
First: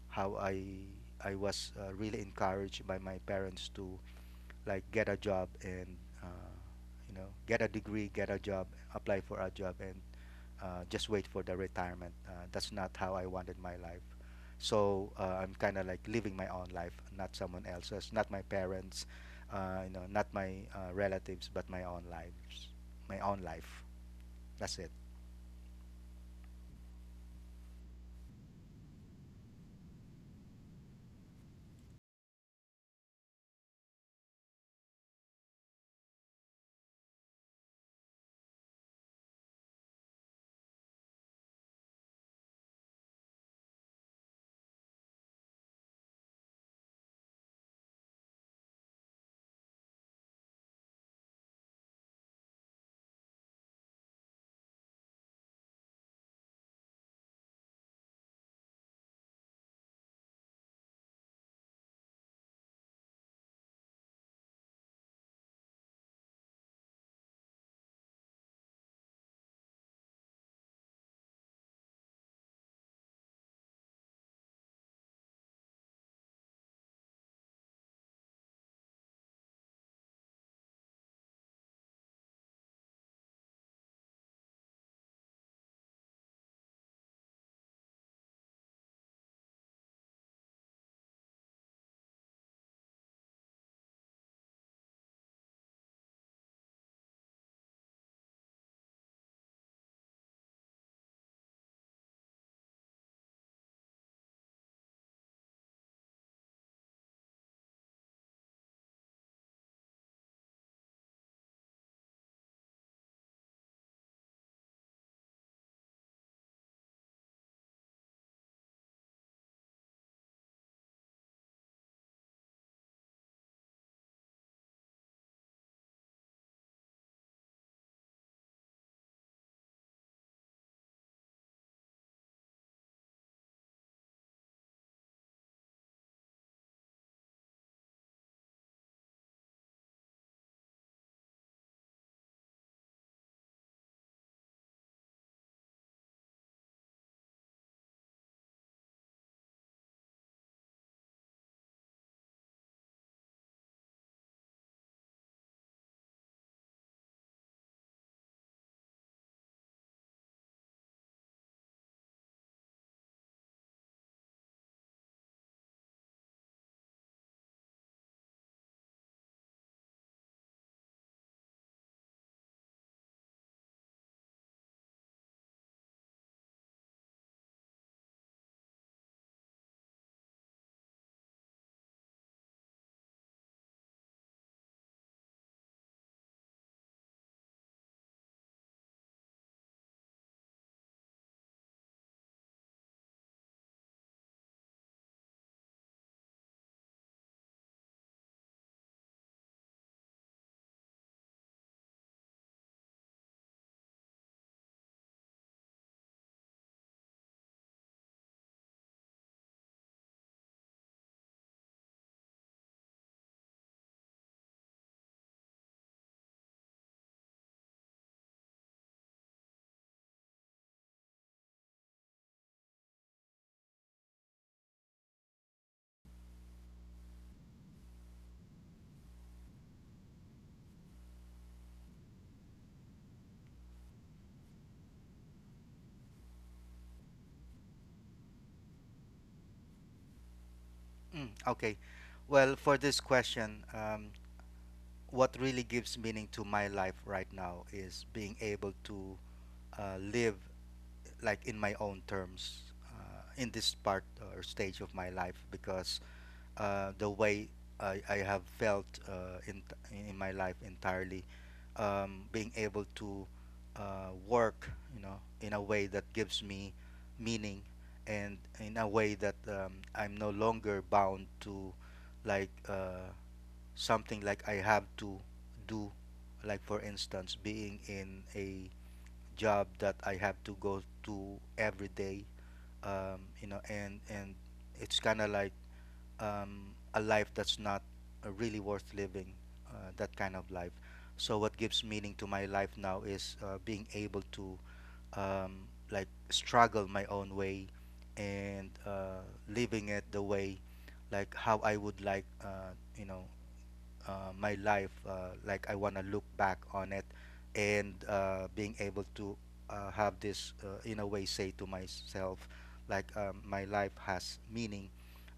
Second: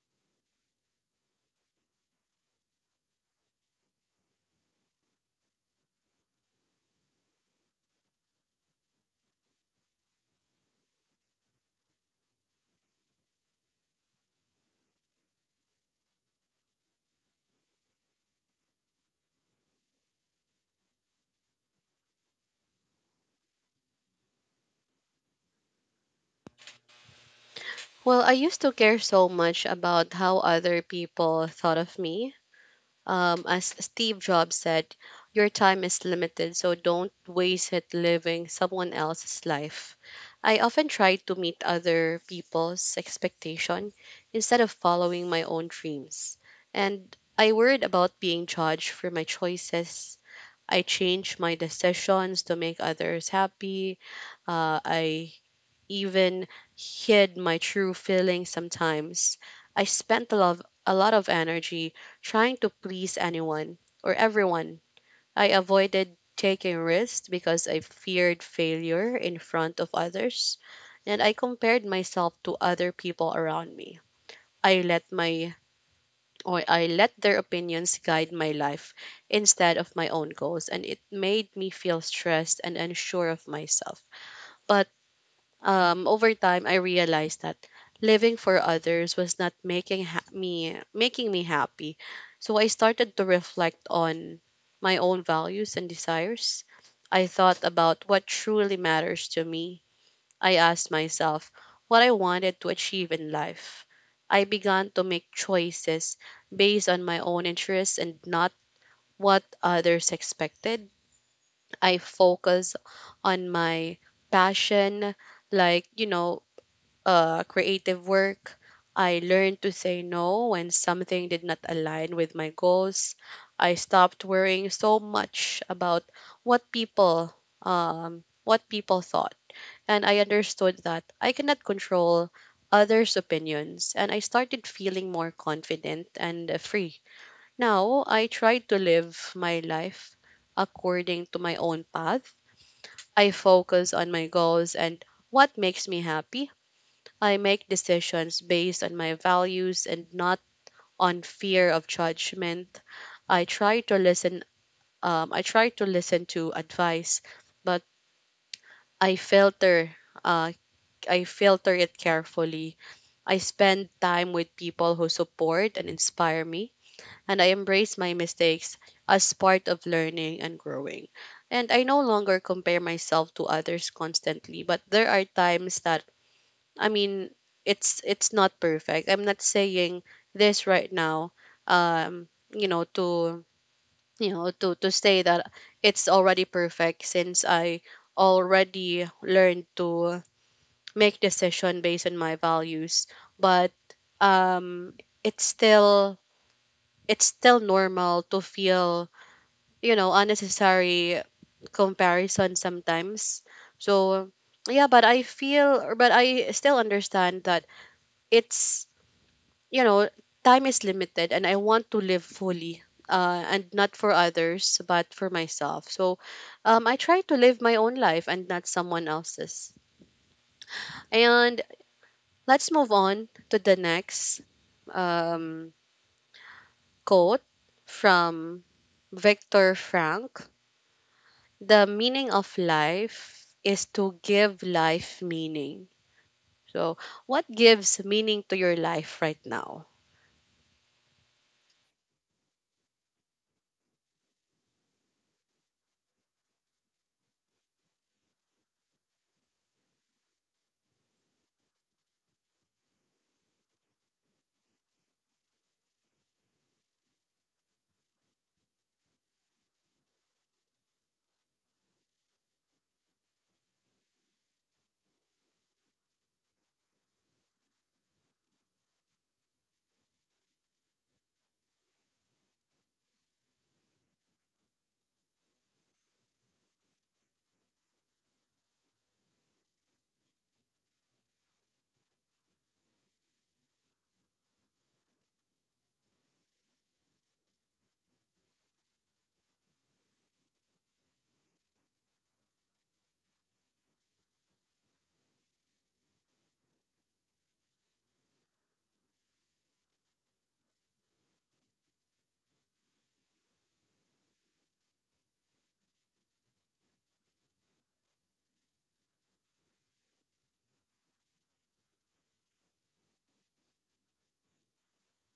B: how I was really encouraged by my parents to like get a job, and uh, you know, get a degree, get a job, apply for a job, and just wait for the retirement. That's not how I wanted my life. So I'm kind of like living my own life, not someone else's, not my parents, you know, not my relatives, but my own lives, my own life. That's it.
A: Well, I used to care so much about how other people thought of me. As Steve Jobs said, your time is limited, so don't waste it living someone else's life. I often tried to meet other people's expectation instead of following my own dreams. And I worried about being judged for my choices. I changed my decisions to make others happy. I even hid my true feelings sometimes. I spent a lot of energy trying to please anyone or everyone. I avoided taking risks because I feared failure in front of others, and I compared myself to other people around me. I let my I let their opinions guide my life instead of my own goals, and it made me feel stressed and unsure of myself. But over time, I realized that living for others was not making ha- me making me happy. So I started to reflect on my own values and desires. I thought about what truly matters to me. I asked myself what I wanted to achieve in life. I began to make choices based on my own interests and not what others expected. I focus on my passion, like, you know, creative work. I learned to say no when something did not align with my goals. I stopped worrying so much about what people what people thought, and I understood that I cannot control others' opinions, and I started feeling more confident and free. Now I try to live my life according to my own path. I focus on my goals and what makes me happy. I make decisions based on my values and not on fear of judgment. I try to listen. I try to listen to advice, but I filter. Uh, I filter it carefully. I spend time with people who support and inspire me, and I embrace my mistakes as part of learning and growing. And I no longer compare myself to others constantly, but there are times that, I mean, it's not perfect. I'm not saying this right now. Um, you know, to you know, to say that it's already perfect since I already learned to make decision based on my values. But um, it's still it's still normal to feel, you know, unnecessary comparison sometimes. So yeah, but I still understand that it's, you know, time is limited and I want to live fully. And not for others, but for myself. So I try to live my own life and not someone else's. And let's move on to the next um, quote from Viktor Frank. The meaning of life is to give life meaning. So, what gives meaning to your life right now?
B: Mm, okay. Well, for this question, what really gives meaning to my life right now is being able to live like in my own terms in this part or stage of my life, because the way I have felt in my life entirely, being able to work, you know, in a way that gives me meaning, and in a way that I'm no longer bound to like something like I have to do, like, for instance, being in a job that I have to go to every day. You know, and it's kind of like a life that's not really worth living. That kind of life. So what gives meaning to my life now is being able to like struggle my own way and living it the way, like how I would like, you know, my life. Like I want to look back on it and being able to have this, in a way, say to myself, like, my life has meaning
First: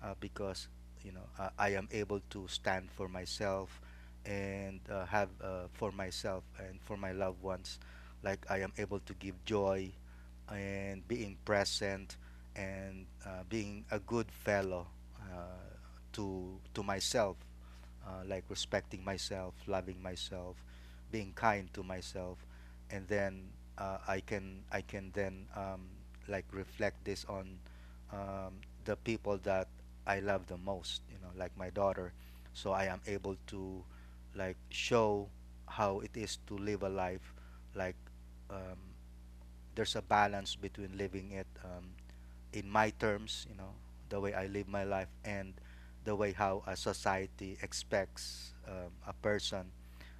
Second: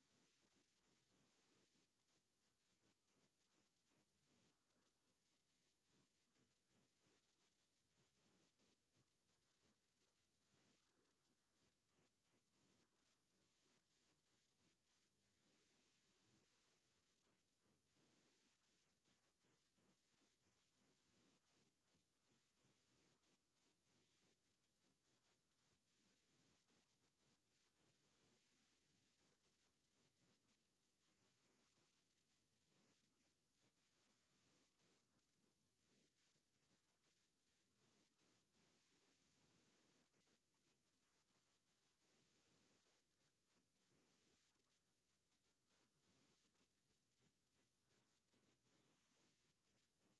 B: because, you know, I am able to stand for myself and have for myself and for my loved ones. Like I am able to give joy and being present and being a good fellow uh, to myself, like respecting myself, loving myself, being kind to myself, and then I can then like reflect this on um, the people that I love the most, you know, like my daughter. So I am able to like show how it is to live a life like um, there's a balance between living it in my terms, you know, the way I live my life and the way how a society expects a person,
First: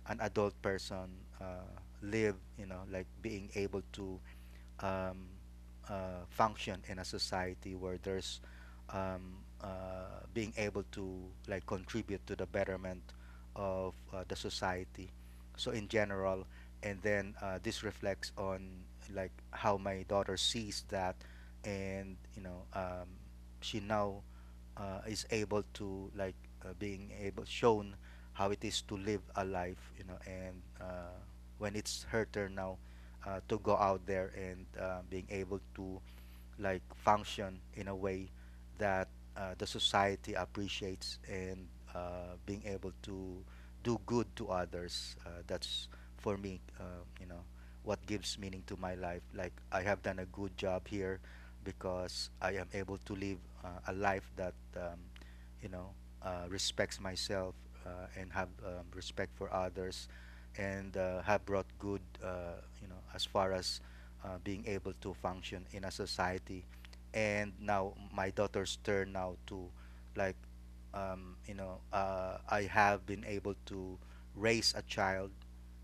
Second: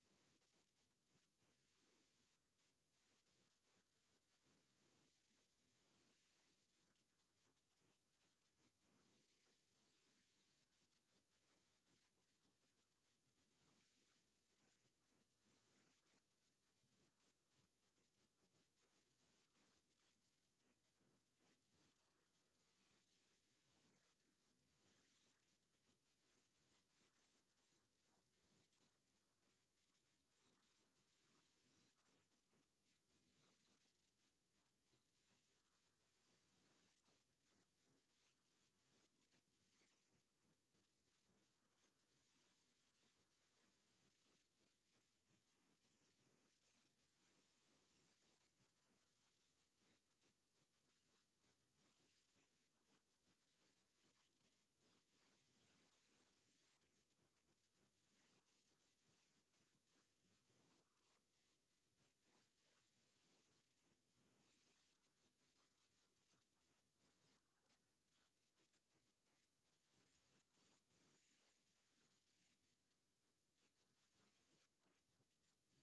B: an adult person, uh, live, you know, like being able to um, function in a society where there's being able to like contribute to the betterment of the society so in general, and then this reflects on like how my daughter sees that. And she now is able to like being able shown how it is to live a life, you know, and when it's her turn now to go out there and being able to like function in a way that the society appreciates and being able to do good to others. That's for me, you know, what gives meaning to my life. Like I have done a good job here because I am able to live a life that you know respects myself and have respect for others and have brought good, you know, as far as being able to function in a society. And now my daughter's turn now to like you know I have been able to raise a child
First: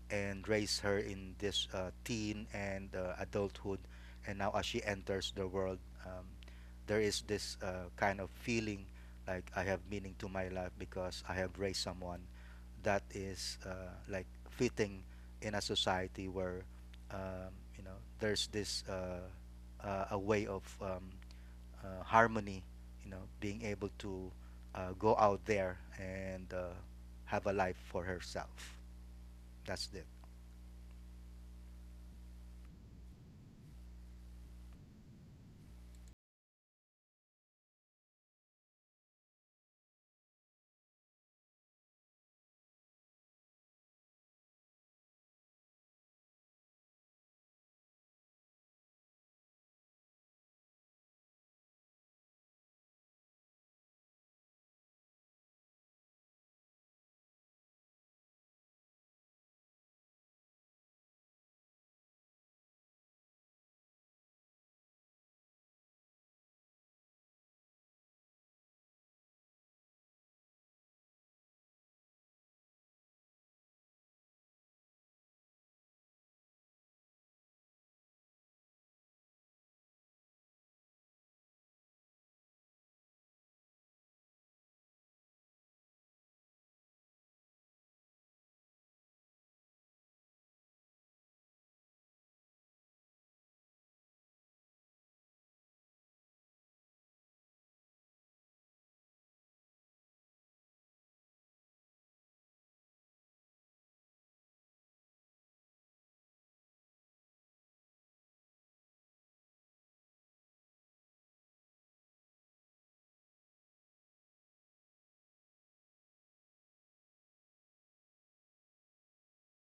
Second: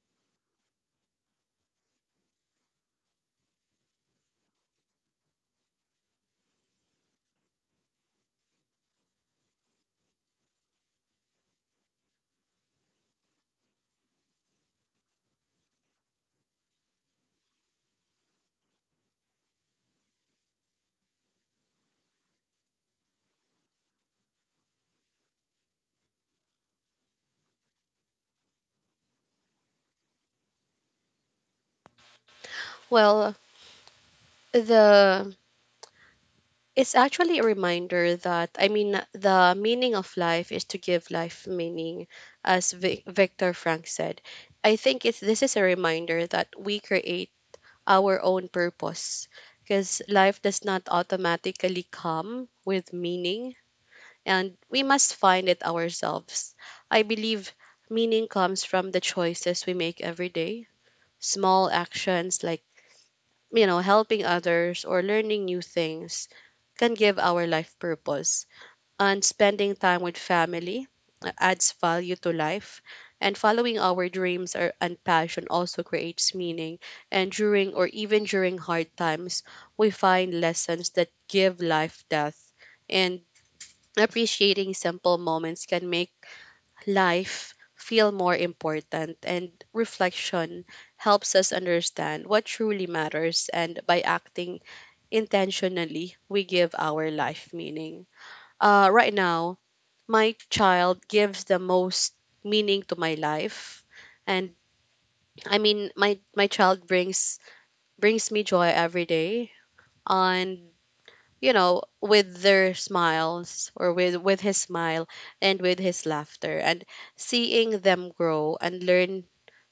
B: and raise her in this teen and adulthood. And now, as she enters the world, um, there is this kind of feeling like I have meaning to my life because I have raised someone that is like fitting in a society where um, you know there's this a way of harmony, you know, being able to go out there and have a life for herself. That's it.
A: Well, the it's actually a reminder that, I mean, the meaning of life is to give life meaning, as Victor Frank said. I think it's this is a reminder that we create our own purpose, because life does not automatically come with meaning and we must find it ourselves. I believe meaning comes from the choices we make every day. Small actions like, you know, helping others or learning new things can give our life purpose. And spending time with family adds value to life. And following our dreams or, and passion also creates meaning. And during or even during hard times, we find lessons that give life depth. And appreciating simple moments can make life feel more important, and reflection helps us understand what truly matters. And by acting intentionally, we give our life meaning. Right now, my child gives the most meaning to my life. And, I mean, my child brings me joy every day. And, you know, with his smile and with his laughter, and seeing them grow and learn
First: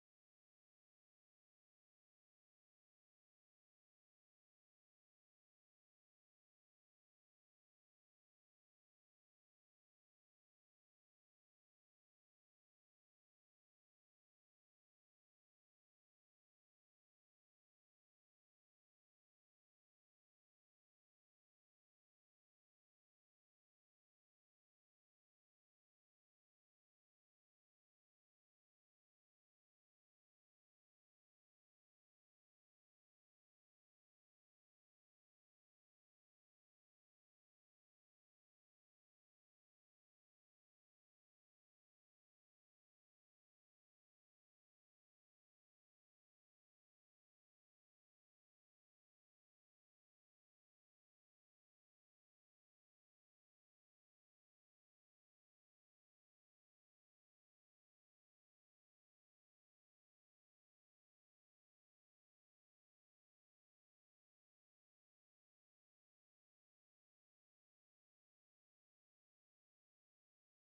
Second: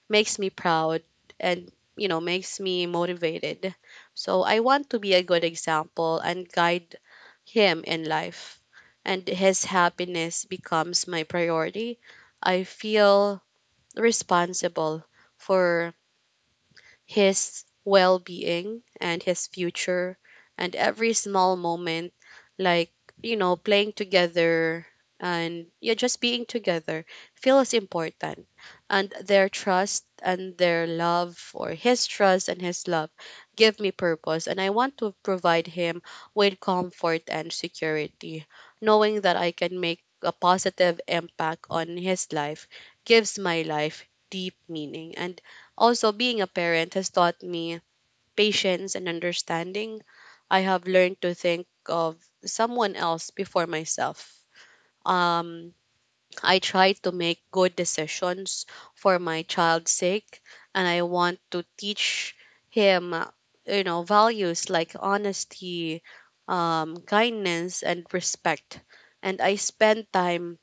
A: makes me proud, and you know makes me motivated. So I want to be a good example and guide him in life, and his happiness becomes my priority. I feel responsible for his well being and his future, and every small moment, like, you know, playing together and yeah, just being together feels important. And their trust and their love, or his trust and his love, give me purpose. And I want to provide him with comfort and security. Knowing that I can make a positive impact on his life gives my life deep meaning. And also, being a parent has taught me patience and understanding. I have learned to think of someone else before myself. Um, I try to make good decisions for my child's sake, and I want to teach him, you know, values like honesty, kindness, and respect. And I spend time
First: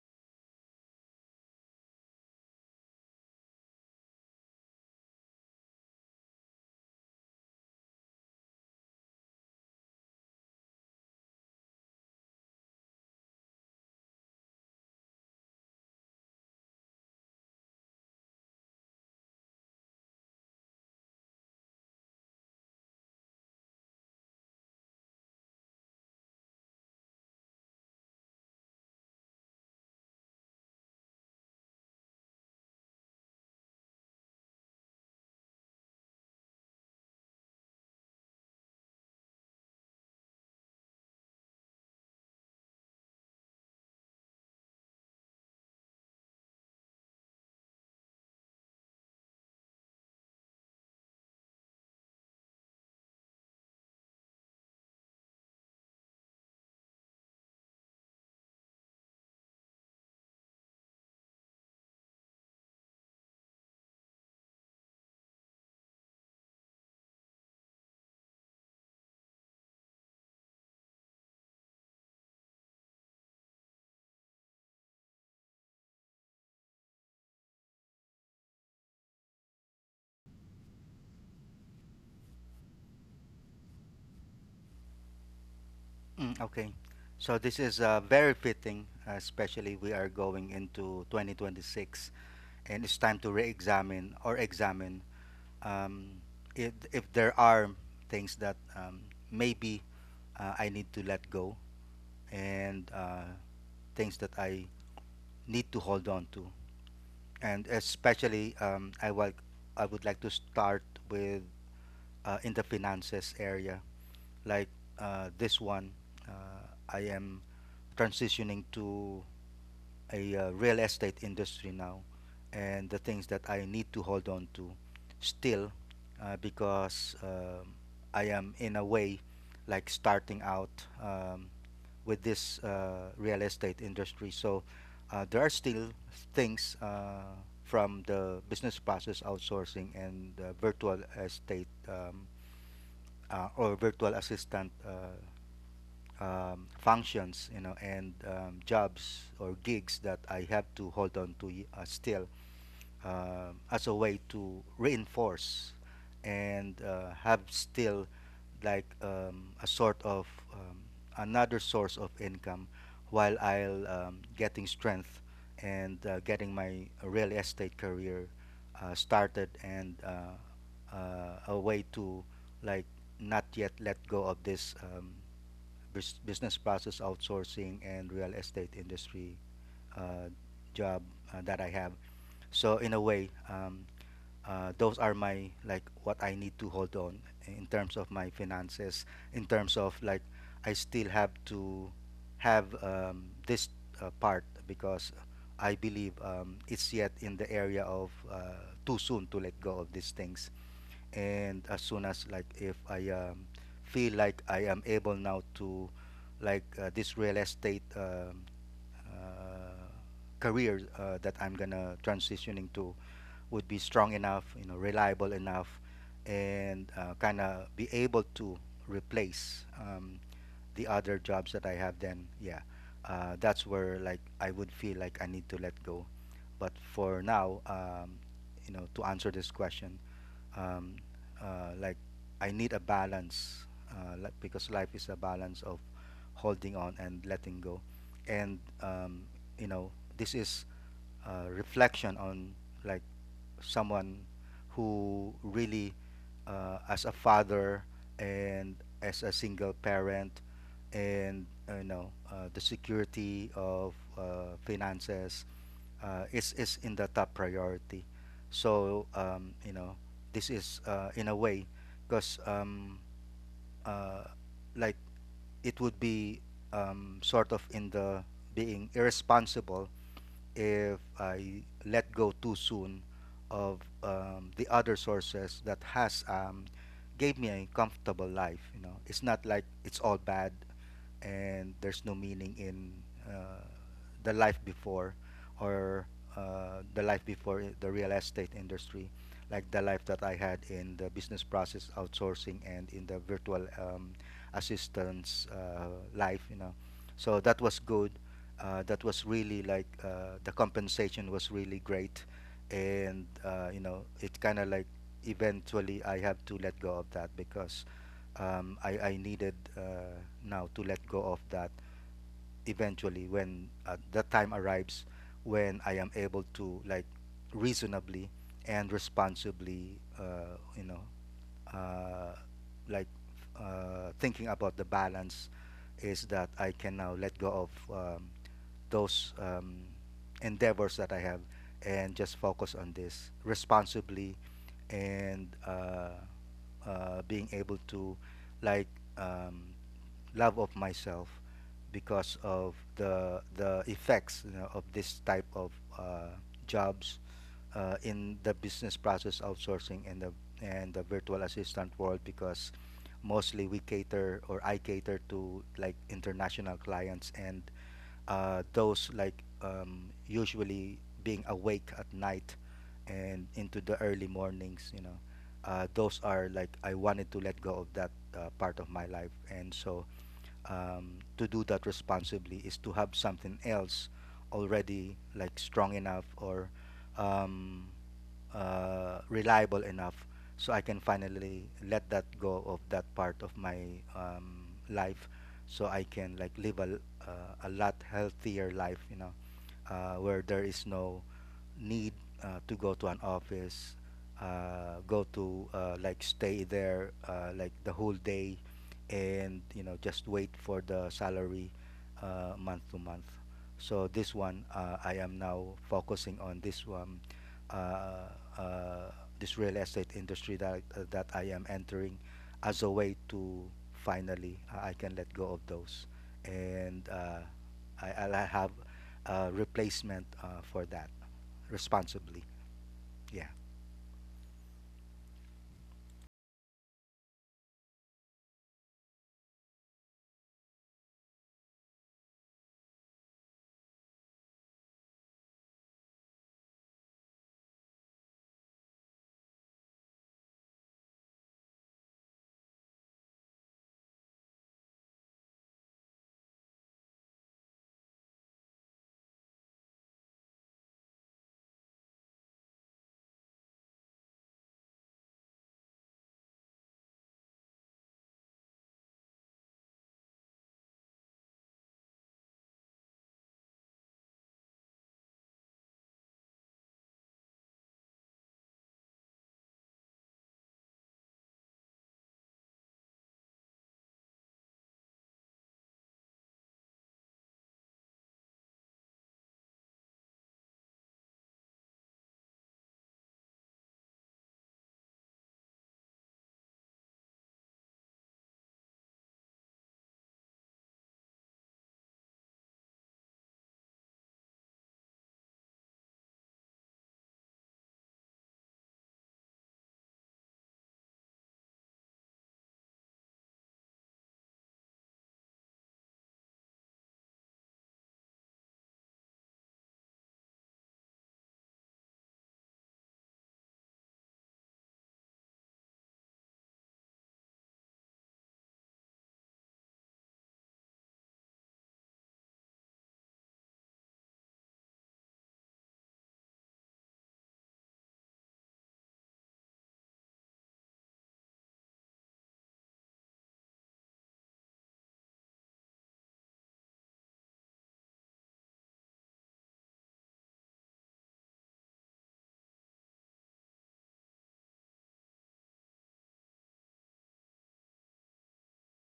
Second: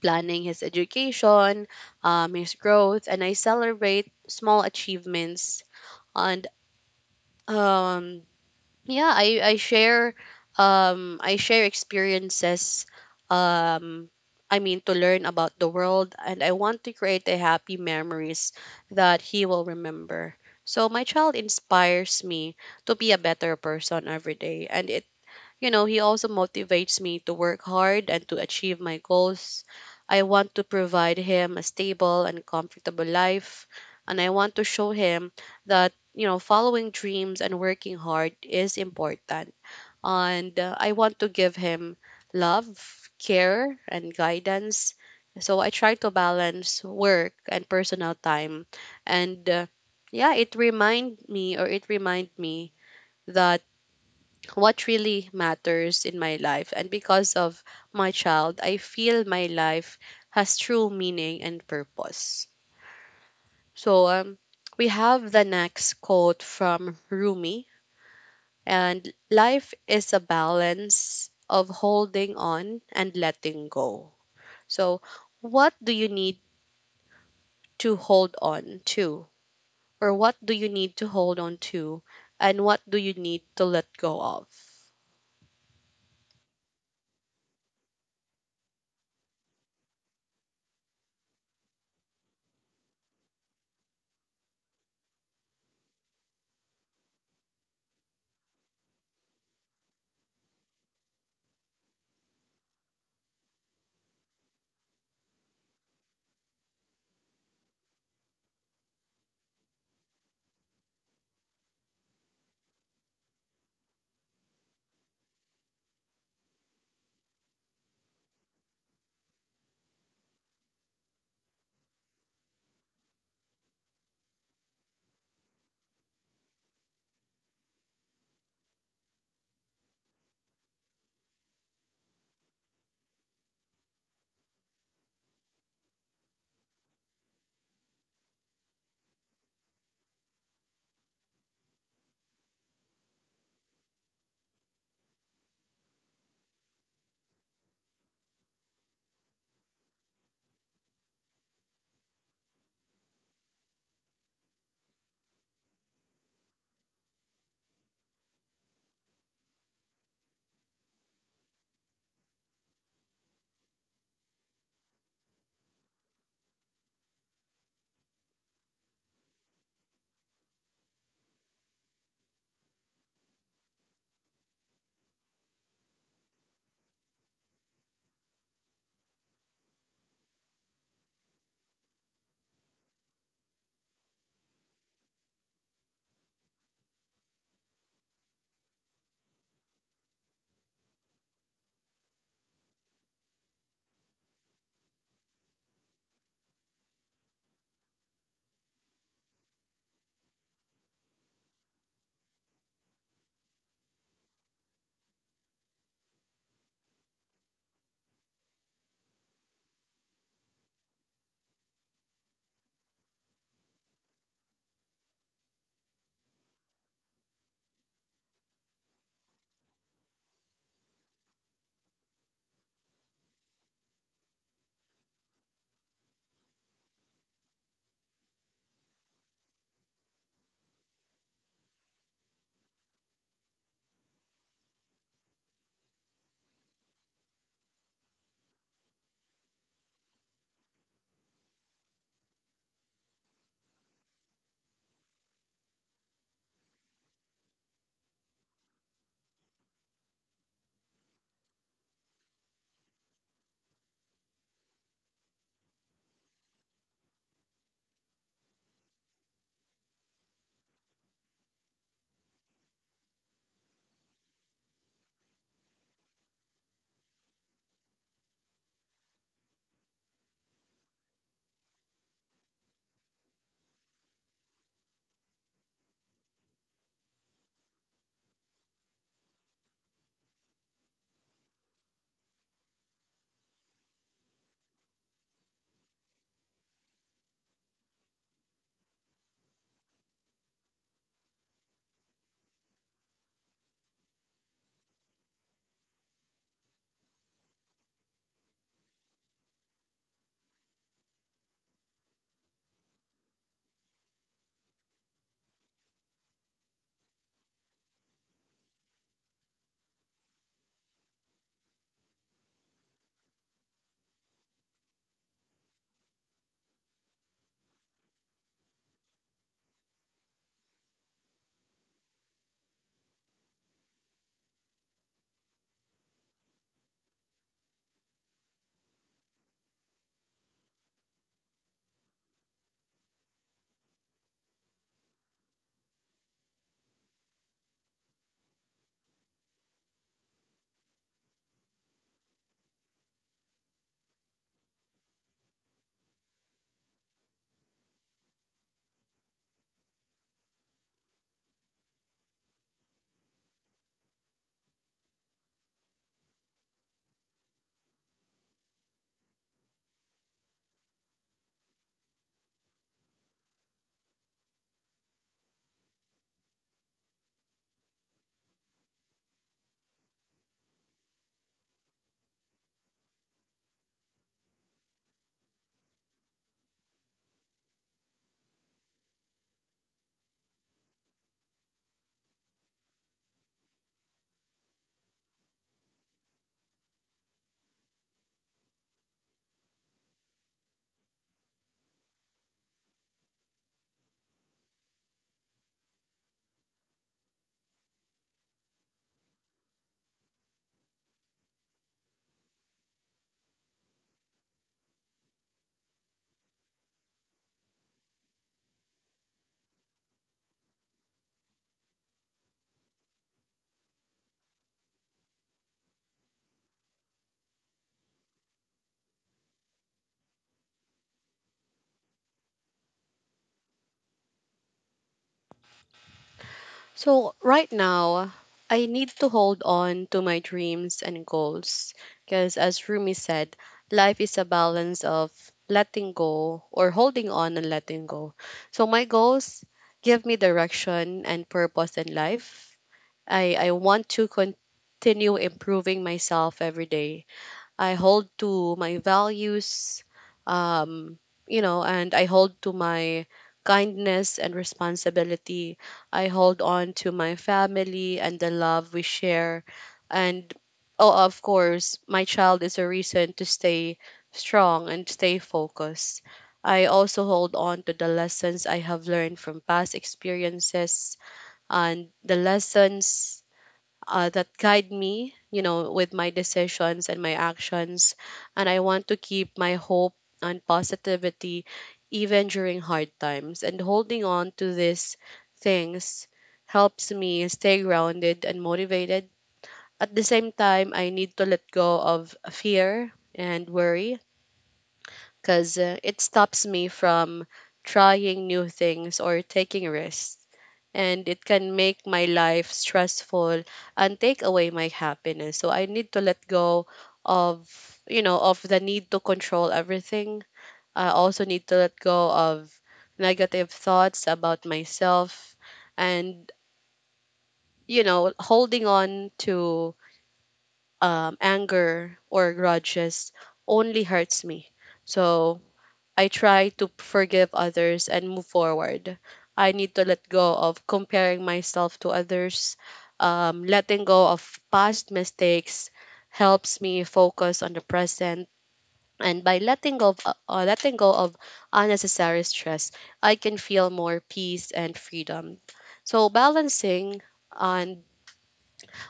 A: planning his education, his growth, and I celebrate small achievements and um yeah, I share I share experiences. Um i mean to learn about the world, and I want to create a happy memories that he will remember. So my child inspires me to be a better person every day, and it, you know, he also motivates me to work hard and to achieve my goals. I want to provide him a stable and comfortable life, and I want to show him that, you know, following dreams and working hard is important. And I want to give him love, care, and guidance. So I try to balance work and personal time. And yeah, it remind me that what really matters in my life. And because of my child, I feel my life has true meaning and purpose. So we have the next quote from Rumi, and life is a balance of holding on and letting go. So, what do you need to hold on to? Or what do you need to hold on to? And what do you need to let go of?
B: Mm, okay. So this is very fitting, especially we are going into 2026, and it's time to re-examine or examine um, if there are things that maybe I need to let go and things that I need to hold on to. And especially, I would like to start with in the finances area, like this one. I am transitioning to a real estate industry now, and the things that I need to hold on to still because I am in a way like starting out um, with this real estate industry. So there are still things from the business process outsourcing and virtual estate or virtual assistant functions, you know, and jobs or gigs that I have to hold on to still as a way to reinforce and have still like a sort of um, another source of income while I'll getting strength and getting my real estate career started, and a way to like not yet let go of this business process outsourcing and real estate industry uh, job that I have. So in a way, those are my like what I need to hold on in terms of my finances. In terms of like, I still have to have this part because I believe it's yet in the area of too soon to let go of these things. And as soon as like if I feel like I am able now to like this real estate uh, career that I'm gonna transition into would be strong enough, you know, reliable enough, and kind of be able to replace the other jobs that I have, then yeah, that's where like I would feel like I need to let go. But for now, you know, to answer this question, um, like I need a balance, like, because life is a balance of holding on and letting go, and you know, this is reflection on like someone who really as a father and as a single parent, and you know the security of finances is in the top priority. So you know this is in a way because uh, like it would be sort of in the being irresponsible if I let go too soon of the other sources that has gave me a comfortable life. You know, it's not like it's all bad and there's no meaning in uh, the life before, or the life before the real estate industry, like the life that I had in the business process outsourcing and in the virtual assistance life. You know, so that was good, that was really like the compensation was really great. And you know it kind of like eventually I have to let go of that because I needed now to let go of that eventually when that time arrives, when I am able to like reasonably and responsibly, you know, uh, like thinking about the balance is that I can now let go of those endeavors that I have and just focus on this responsibly, and being able to like um, love of myself because of the effects, you know, of this type of uh, jobs in the business process outsourcing and the virtual assistant world, because mostly we cater or I cater to like international clients. And those like usually being awake at night and into the early mornings, you know, those are like I wanted to let go of that part of my life. And so to do that responsibly is to have something else already like strong enough or um, reliable enough so I can finally let that go of that part of my life, so I can like live a lot healthier life, you know, where there is no need to go to an office, go to like stay there like the whole day and you know just wait for the salary month to month. So this one, I am now focusing on this one, uh, uh, this real estate industry that that I am entering as a way to finally I can let go of those. And I'll have a replacement for that, responsibly. Yeah.
A: So, right now, I need to hold on to my dreams and goals because, as Rumi said, life is a balance of letting go or holding on and letting go. So, my goals give me direction and purpose in life. I want to continue improving myself every day. I hold to my values, um, you know, and I hold to my kindness and responsibility. I hold on to my family and the love we share. And oh, of course, my child is a reason to stay strong and stay focused. I also hold on to the lessons I have learned from past experiences, and the lessons that guide me, you know, with my decisions and my actions. And I want to keep my hope and positivity even during hard times. And holding on to these things helps me stay grounded and motivated. At the same time, I need to let go of fear and worry because it stops me from trying new things or taking risks, and it can make my life stressful and take away my happiness. So I need to let go of, you know, of the need to control everything. I also need to let go of negative thoughts about myself, and, you know, holding on to anger or grudges only hurts me. So I try to forgive others and move forward. I need to let go of comparing myself to others. Letting go of past mistakes helps me focus on the present. And by letting go of unnecessary stress, I can feel more peace and freedom. So balancing and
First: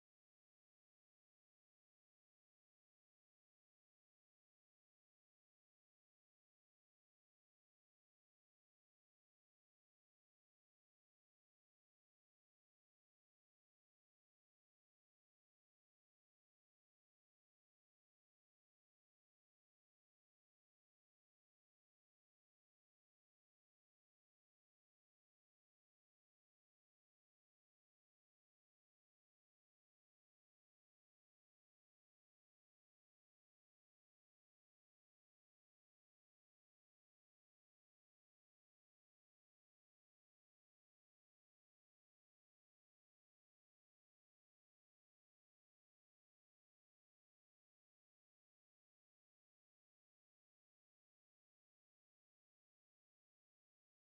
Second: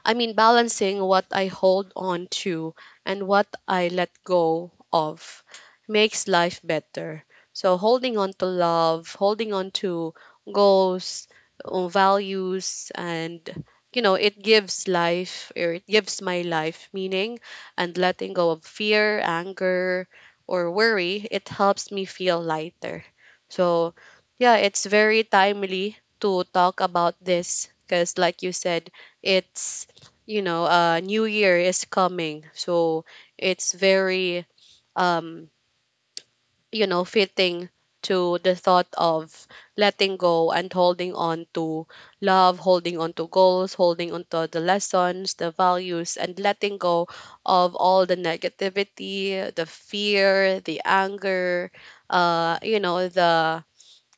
A: I mean, balancing what I hold on to and what I let go of makes life better. So, holding on to love, holding on to goals, values, and, you know, it gives my life meaning. And letting go of fear, anger, or worry, it helps me feel lighter. So, yeah, it's very timely to talk about this because, like you said, it's new year is coming, so it's very um fitting to the thought of letting go and holding on to love, holding on to goals, holding on to the lessons, the values, and letting go of all the negativity, the fear, the anger, the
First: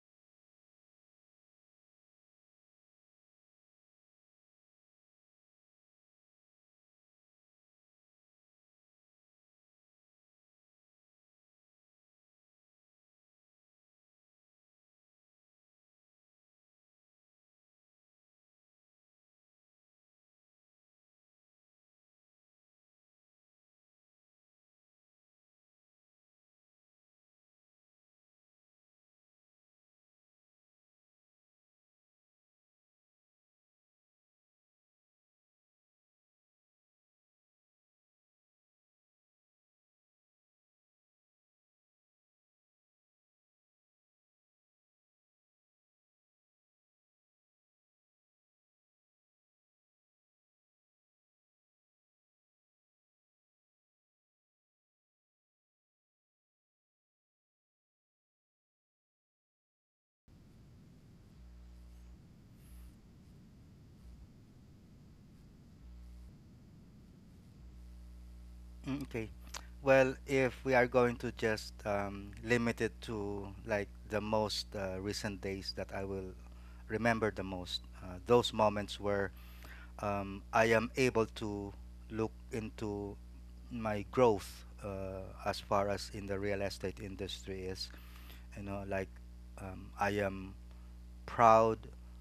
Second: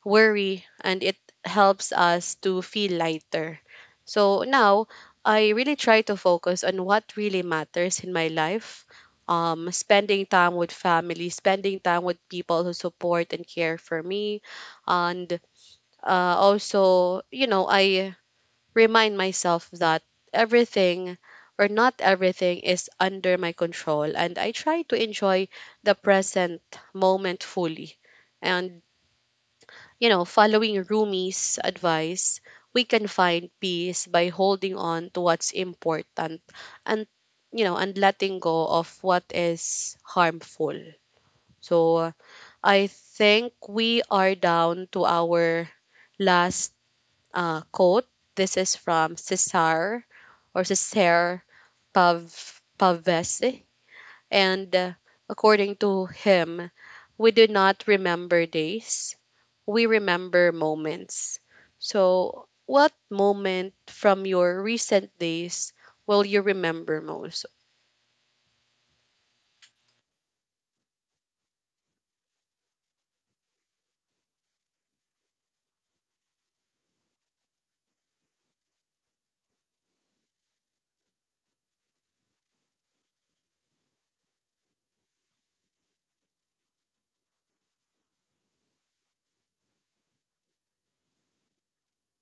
A: worry, and it helps us to feel lighter. So now I really try to focus on what really matters in my life. Spending time with family, spending time with people who support and care for me, and also, you know, I remind myself that everything or not everything is under my control, and I try to enjoy the present moment fully and, you know, following Rumi's advice, we can find peace by holding on to what's important and, you know, and letting go of what is harmful. So I think we are down to our last quote. This is from Cesare Pav Pavese. And according to him, we do not remember days, we remember moments. So, what moment from your recent days will you remember most?
B: Mm, okay. Well, if we are going to just limit it to like the most recent days that I will remember the most, those moments where I am able to look into my growth as far as in the real estate industry is. You know, like I am proud.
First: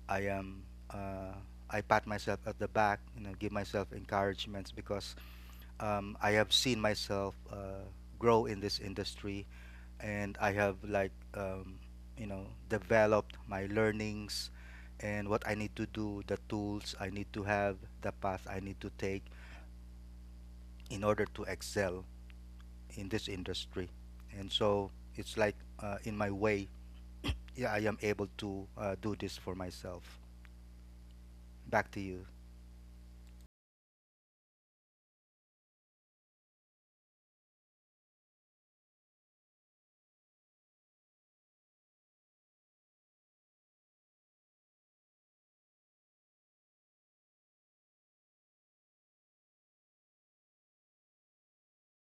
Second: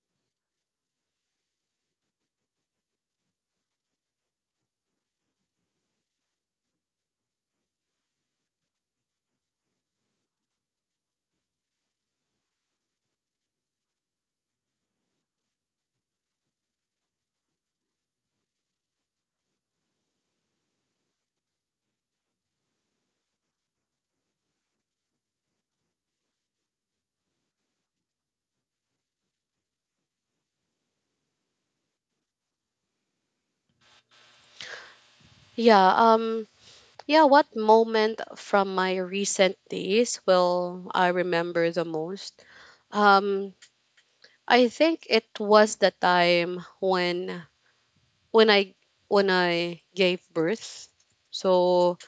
B: I am. Uh, I pat myself at the back. You know, give myself encouragements because I have seen myself grow in this industry, and I have like you know developed my learnings and what I need to do, the tools I need to have, the path I need to take in order to excel in this industry. And so it's like in my way, [CLEARS THROAT] yeah, I am able to do this for myself. Back to you.
A: Yeah, yeah, what moment from my recent days will I remember the most? Um I think it was the time when I when I gave birth. So,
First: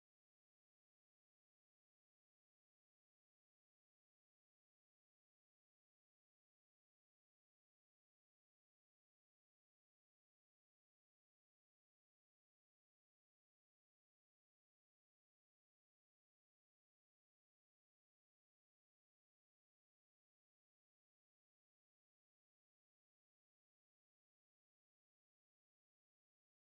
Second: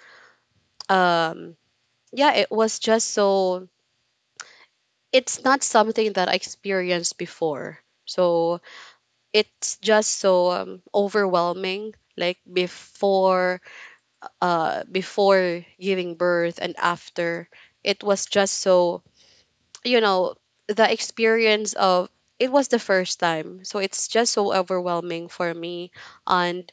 A: um yeah, it was just so, it's not something that I experienced before. So it's just so overwhelming. Like, before before giving birth and after, it was just so, you know, the experience of it was the first time, so it's just so overwhelming for me, and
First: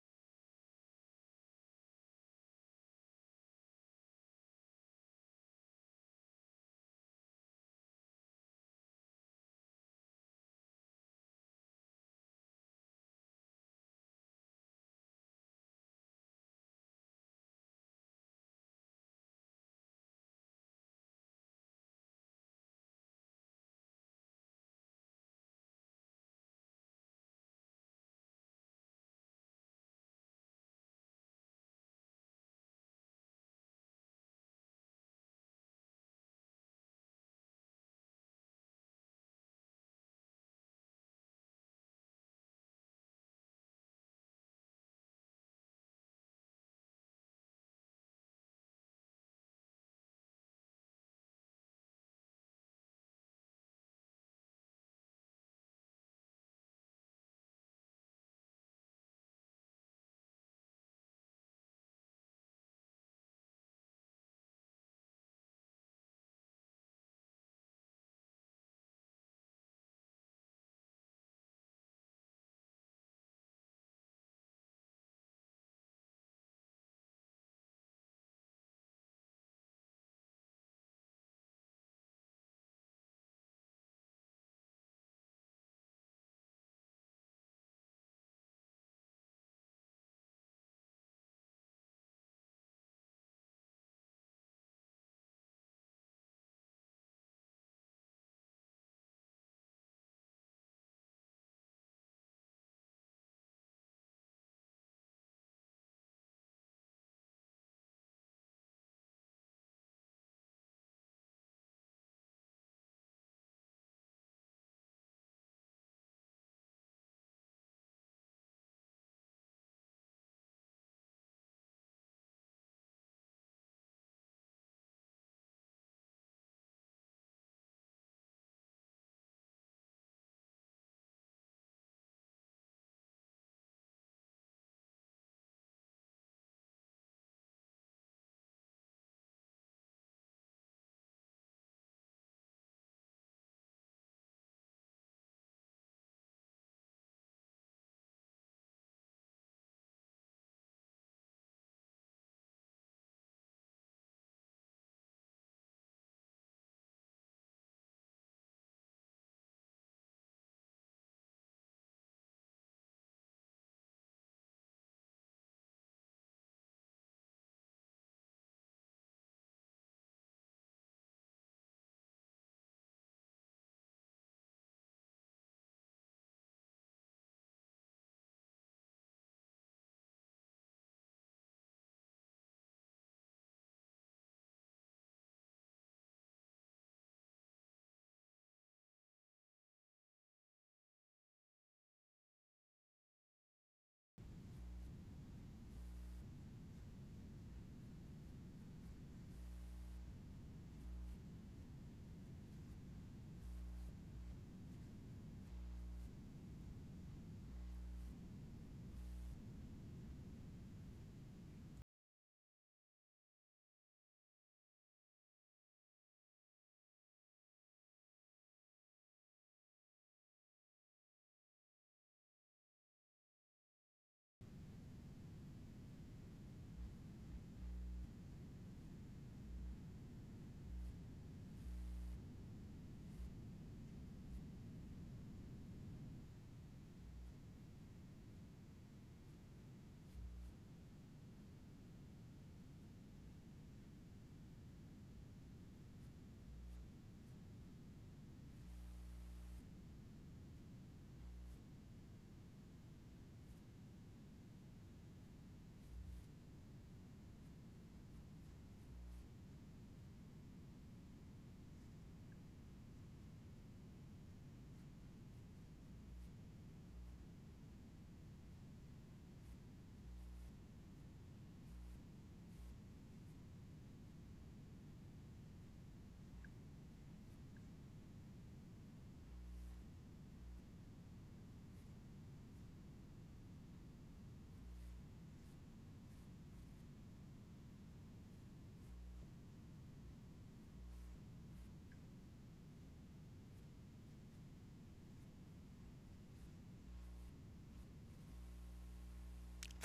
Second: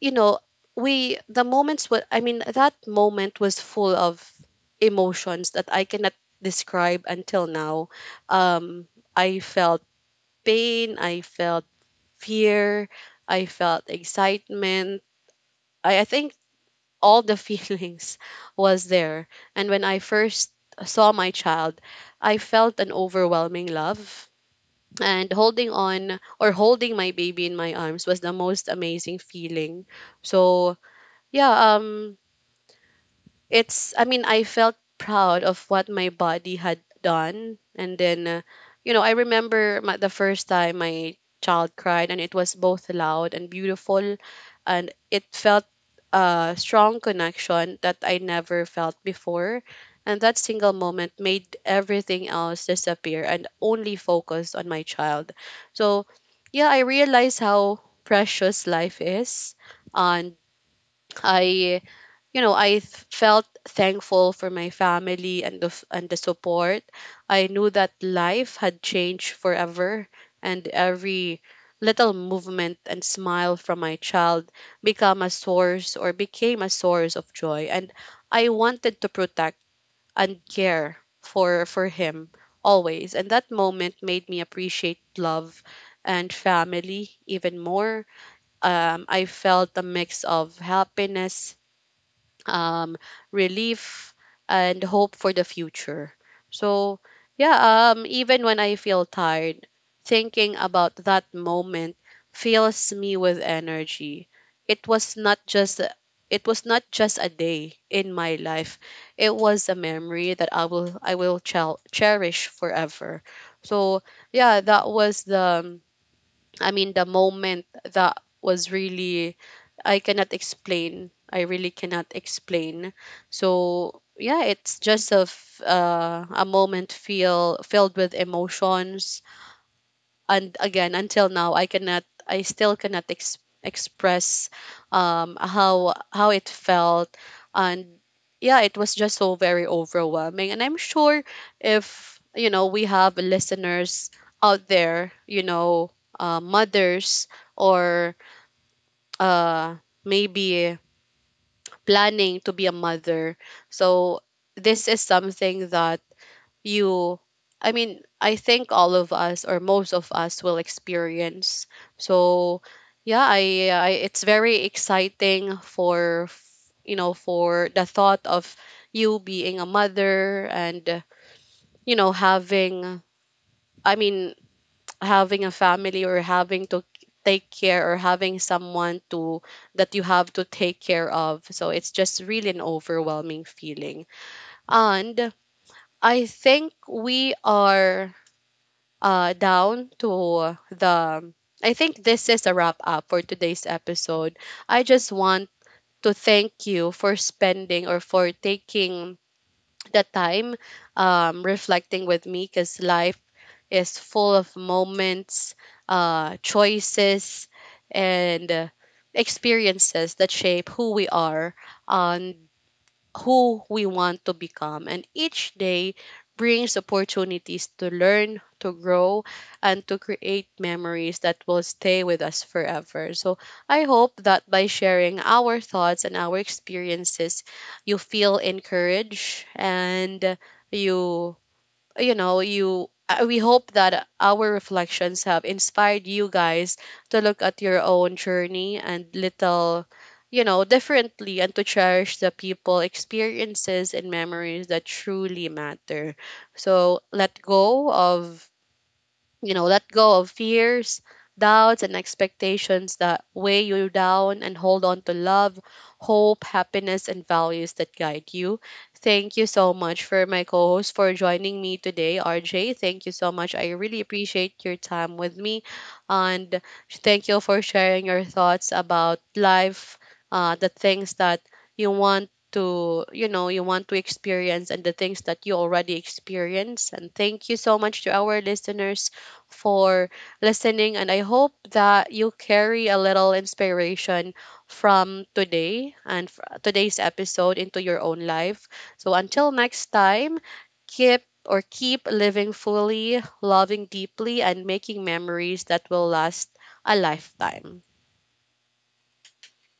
A: you know, we the moments were, I mean, that moment was full of emotions that I cannot describe until now. Um I felt pain, I felt fear, I felt excitement. I think all the [LAUGHS] feelings was there. And when I first saw my child, I felt an overwhelming love. And holding on or holding my baby in my arms was the most amazing feeling. So yeah, um it's, I mean, I felt proud of what my body had done, and then you know, I remember the first time my child cried, and it was both loud and beautiful, and it felt a strong connection that I never felt before, and that single moment made everything else disappear, and only focused on my child. So, yeah, I realized how precious life is, and I, you know, felt thankful for my family and the support. I knew that life had changed forever, and every little movement and smile from my child become a source or became a source of joy. And I wanted to protect and care for him always. And that moment made me appreciate love and family even more. I felt a mix of happiness, um, relief, and hope for the future. So, yeah, even when I feel tired, thinking about that moment fills me with energy. It was not just a- it was not just a day in my life. It was a memory that I will cherish forever. So yeah, that was the, I mean, the moment that was really, I cannot explain. I really cannot explain. So yeah, it's just a moment feel filled with emotions, and again, until now, I still cannot express how it felt, and yeah, it was just so very overwhelming, and I'm sure, if you know, we have listeners out there, you know, mothers, or uh maybe planning to be a mother. So this is something that you I mean I think all of us or most of us will experience. So yeah, I, it's very exciting for, you know, for the thought of you being a mother, and you know, having, I mean, [TSK] having a family, or having to take care or having someone to that you have to take care of. So it's just really an overwhelming feeling. And I think we are down to the. I think this is a wrap up for today's episode. I just want to thank you for spending or for taking the time reflecting with me, because life is full of moments, choices, and experiences that shape who we are and who we want to become. And each day brings opportunities to learn, to grow, and to create memories that will stay with us forever. So I hope that by sharing our thoughts and our experiences, you feel encouraged, and you you know you we hope that our reflections have inspired you guys to look at your own journey and little, you know, differently, and to cherish the people, experiences and memories that truly matter. So let go of, you know, let go of fears, doubts and expectations that weigh you down, and hold on to love, hope, happiness and values that guide you. Thank you so much for my co-host for joining me today, RJ. Thank you so much, I really appreciate your time with me. And thank you for sharing your thoughts about life, the things that you want to experience, and the things that you already experience. And thank you so much to our listeners for listening. And I hope that you carry a little inspiration from today's episode into your own life. So until next time, keep living fully, loving deeply, and making memories that will last a lifetime.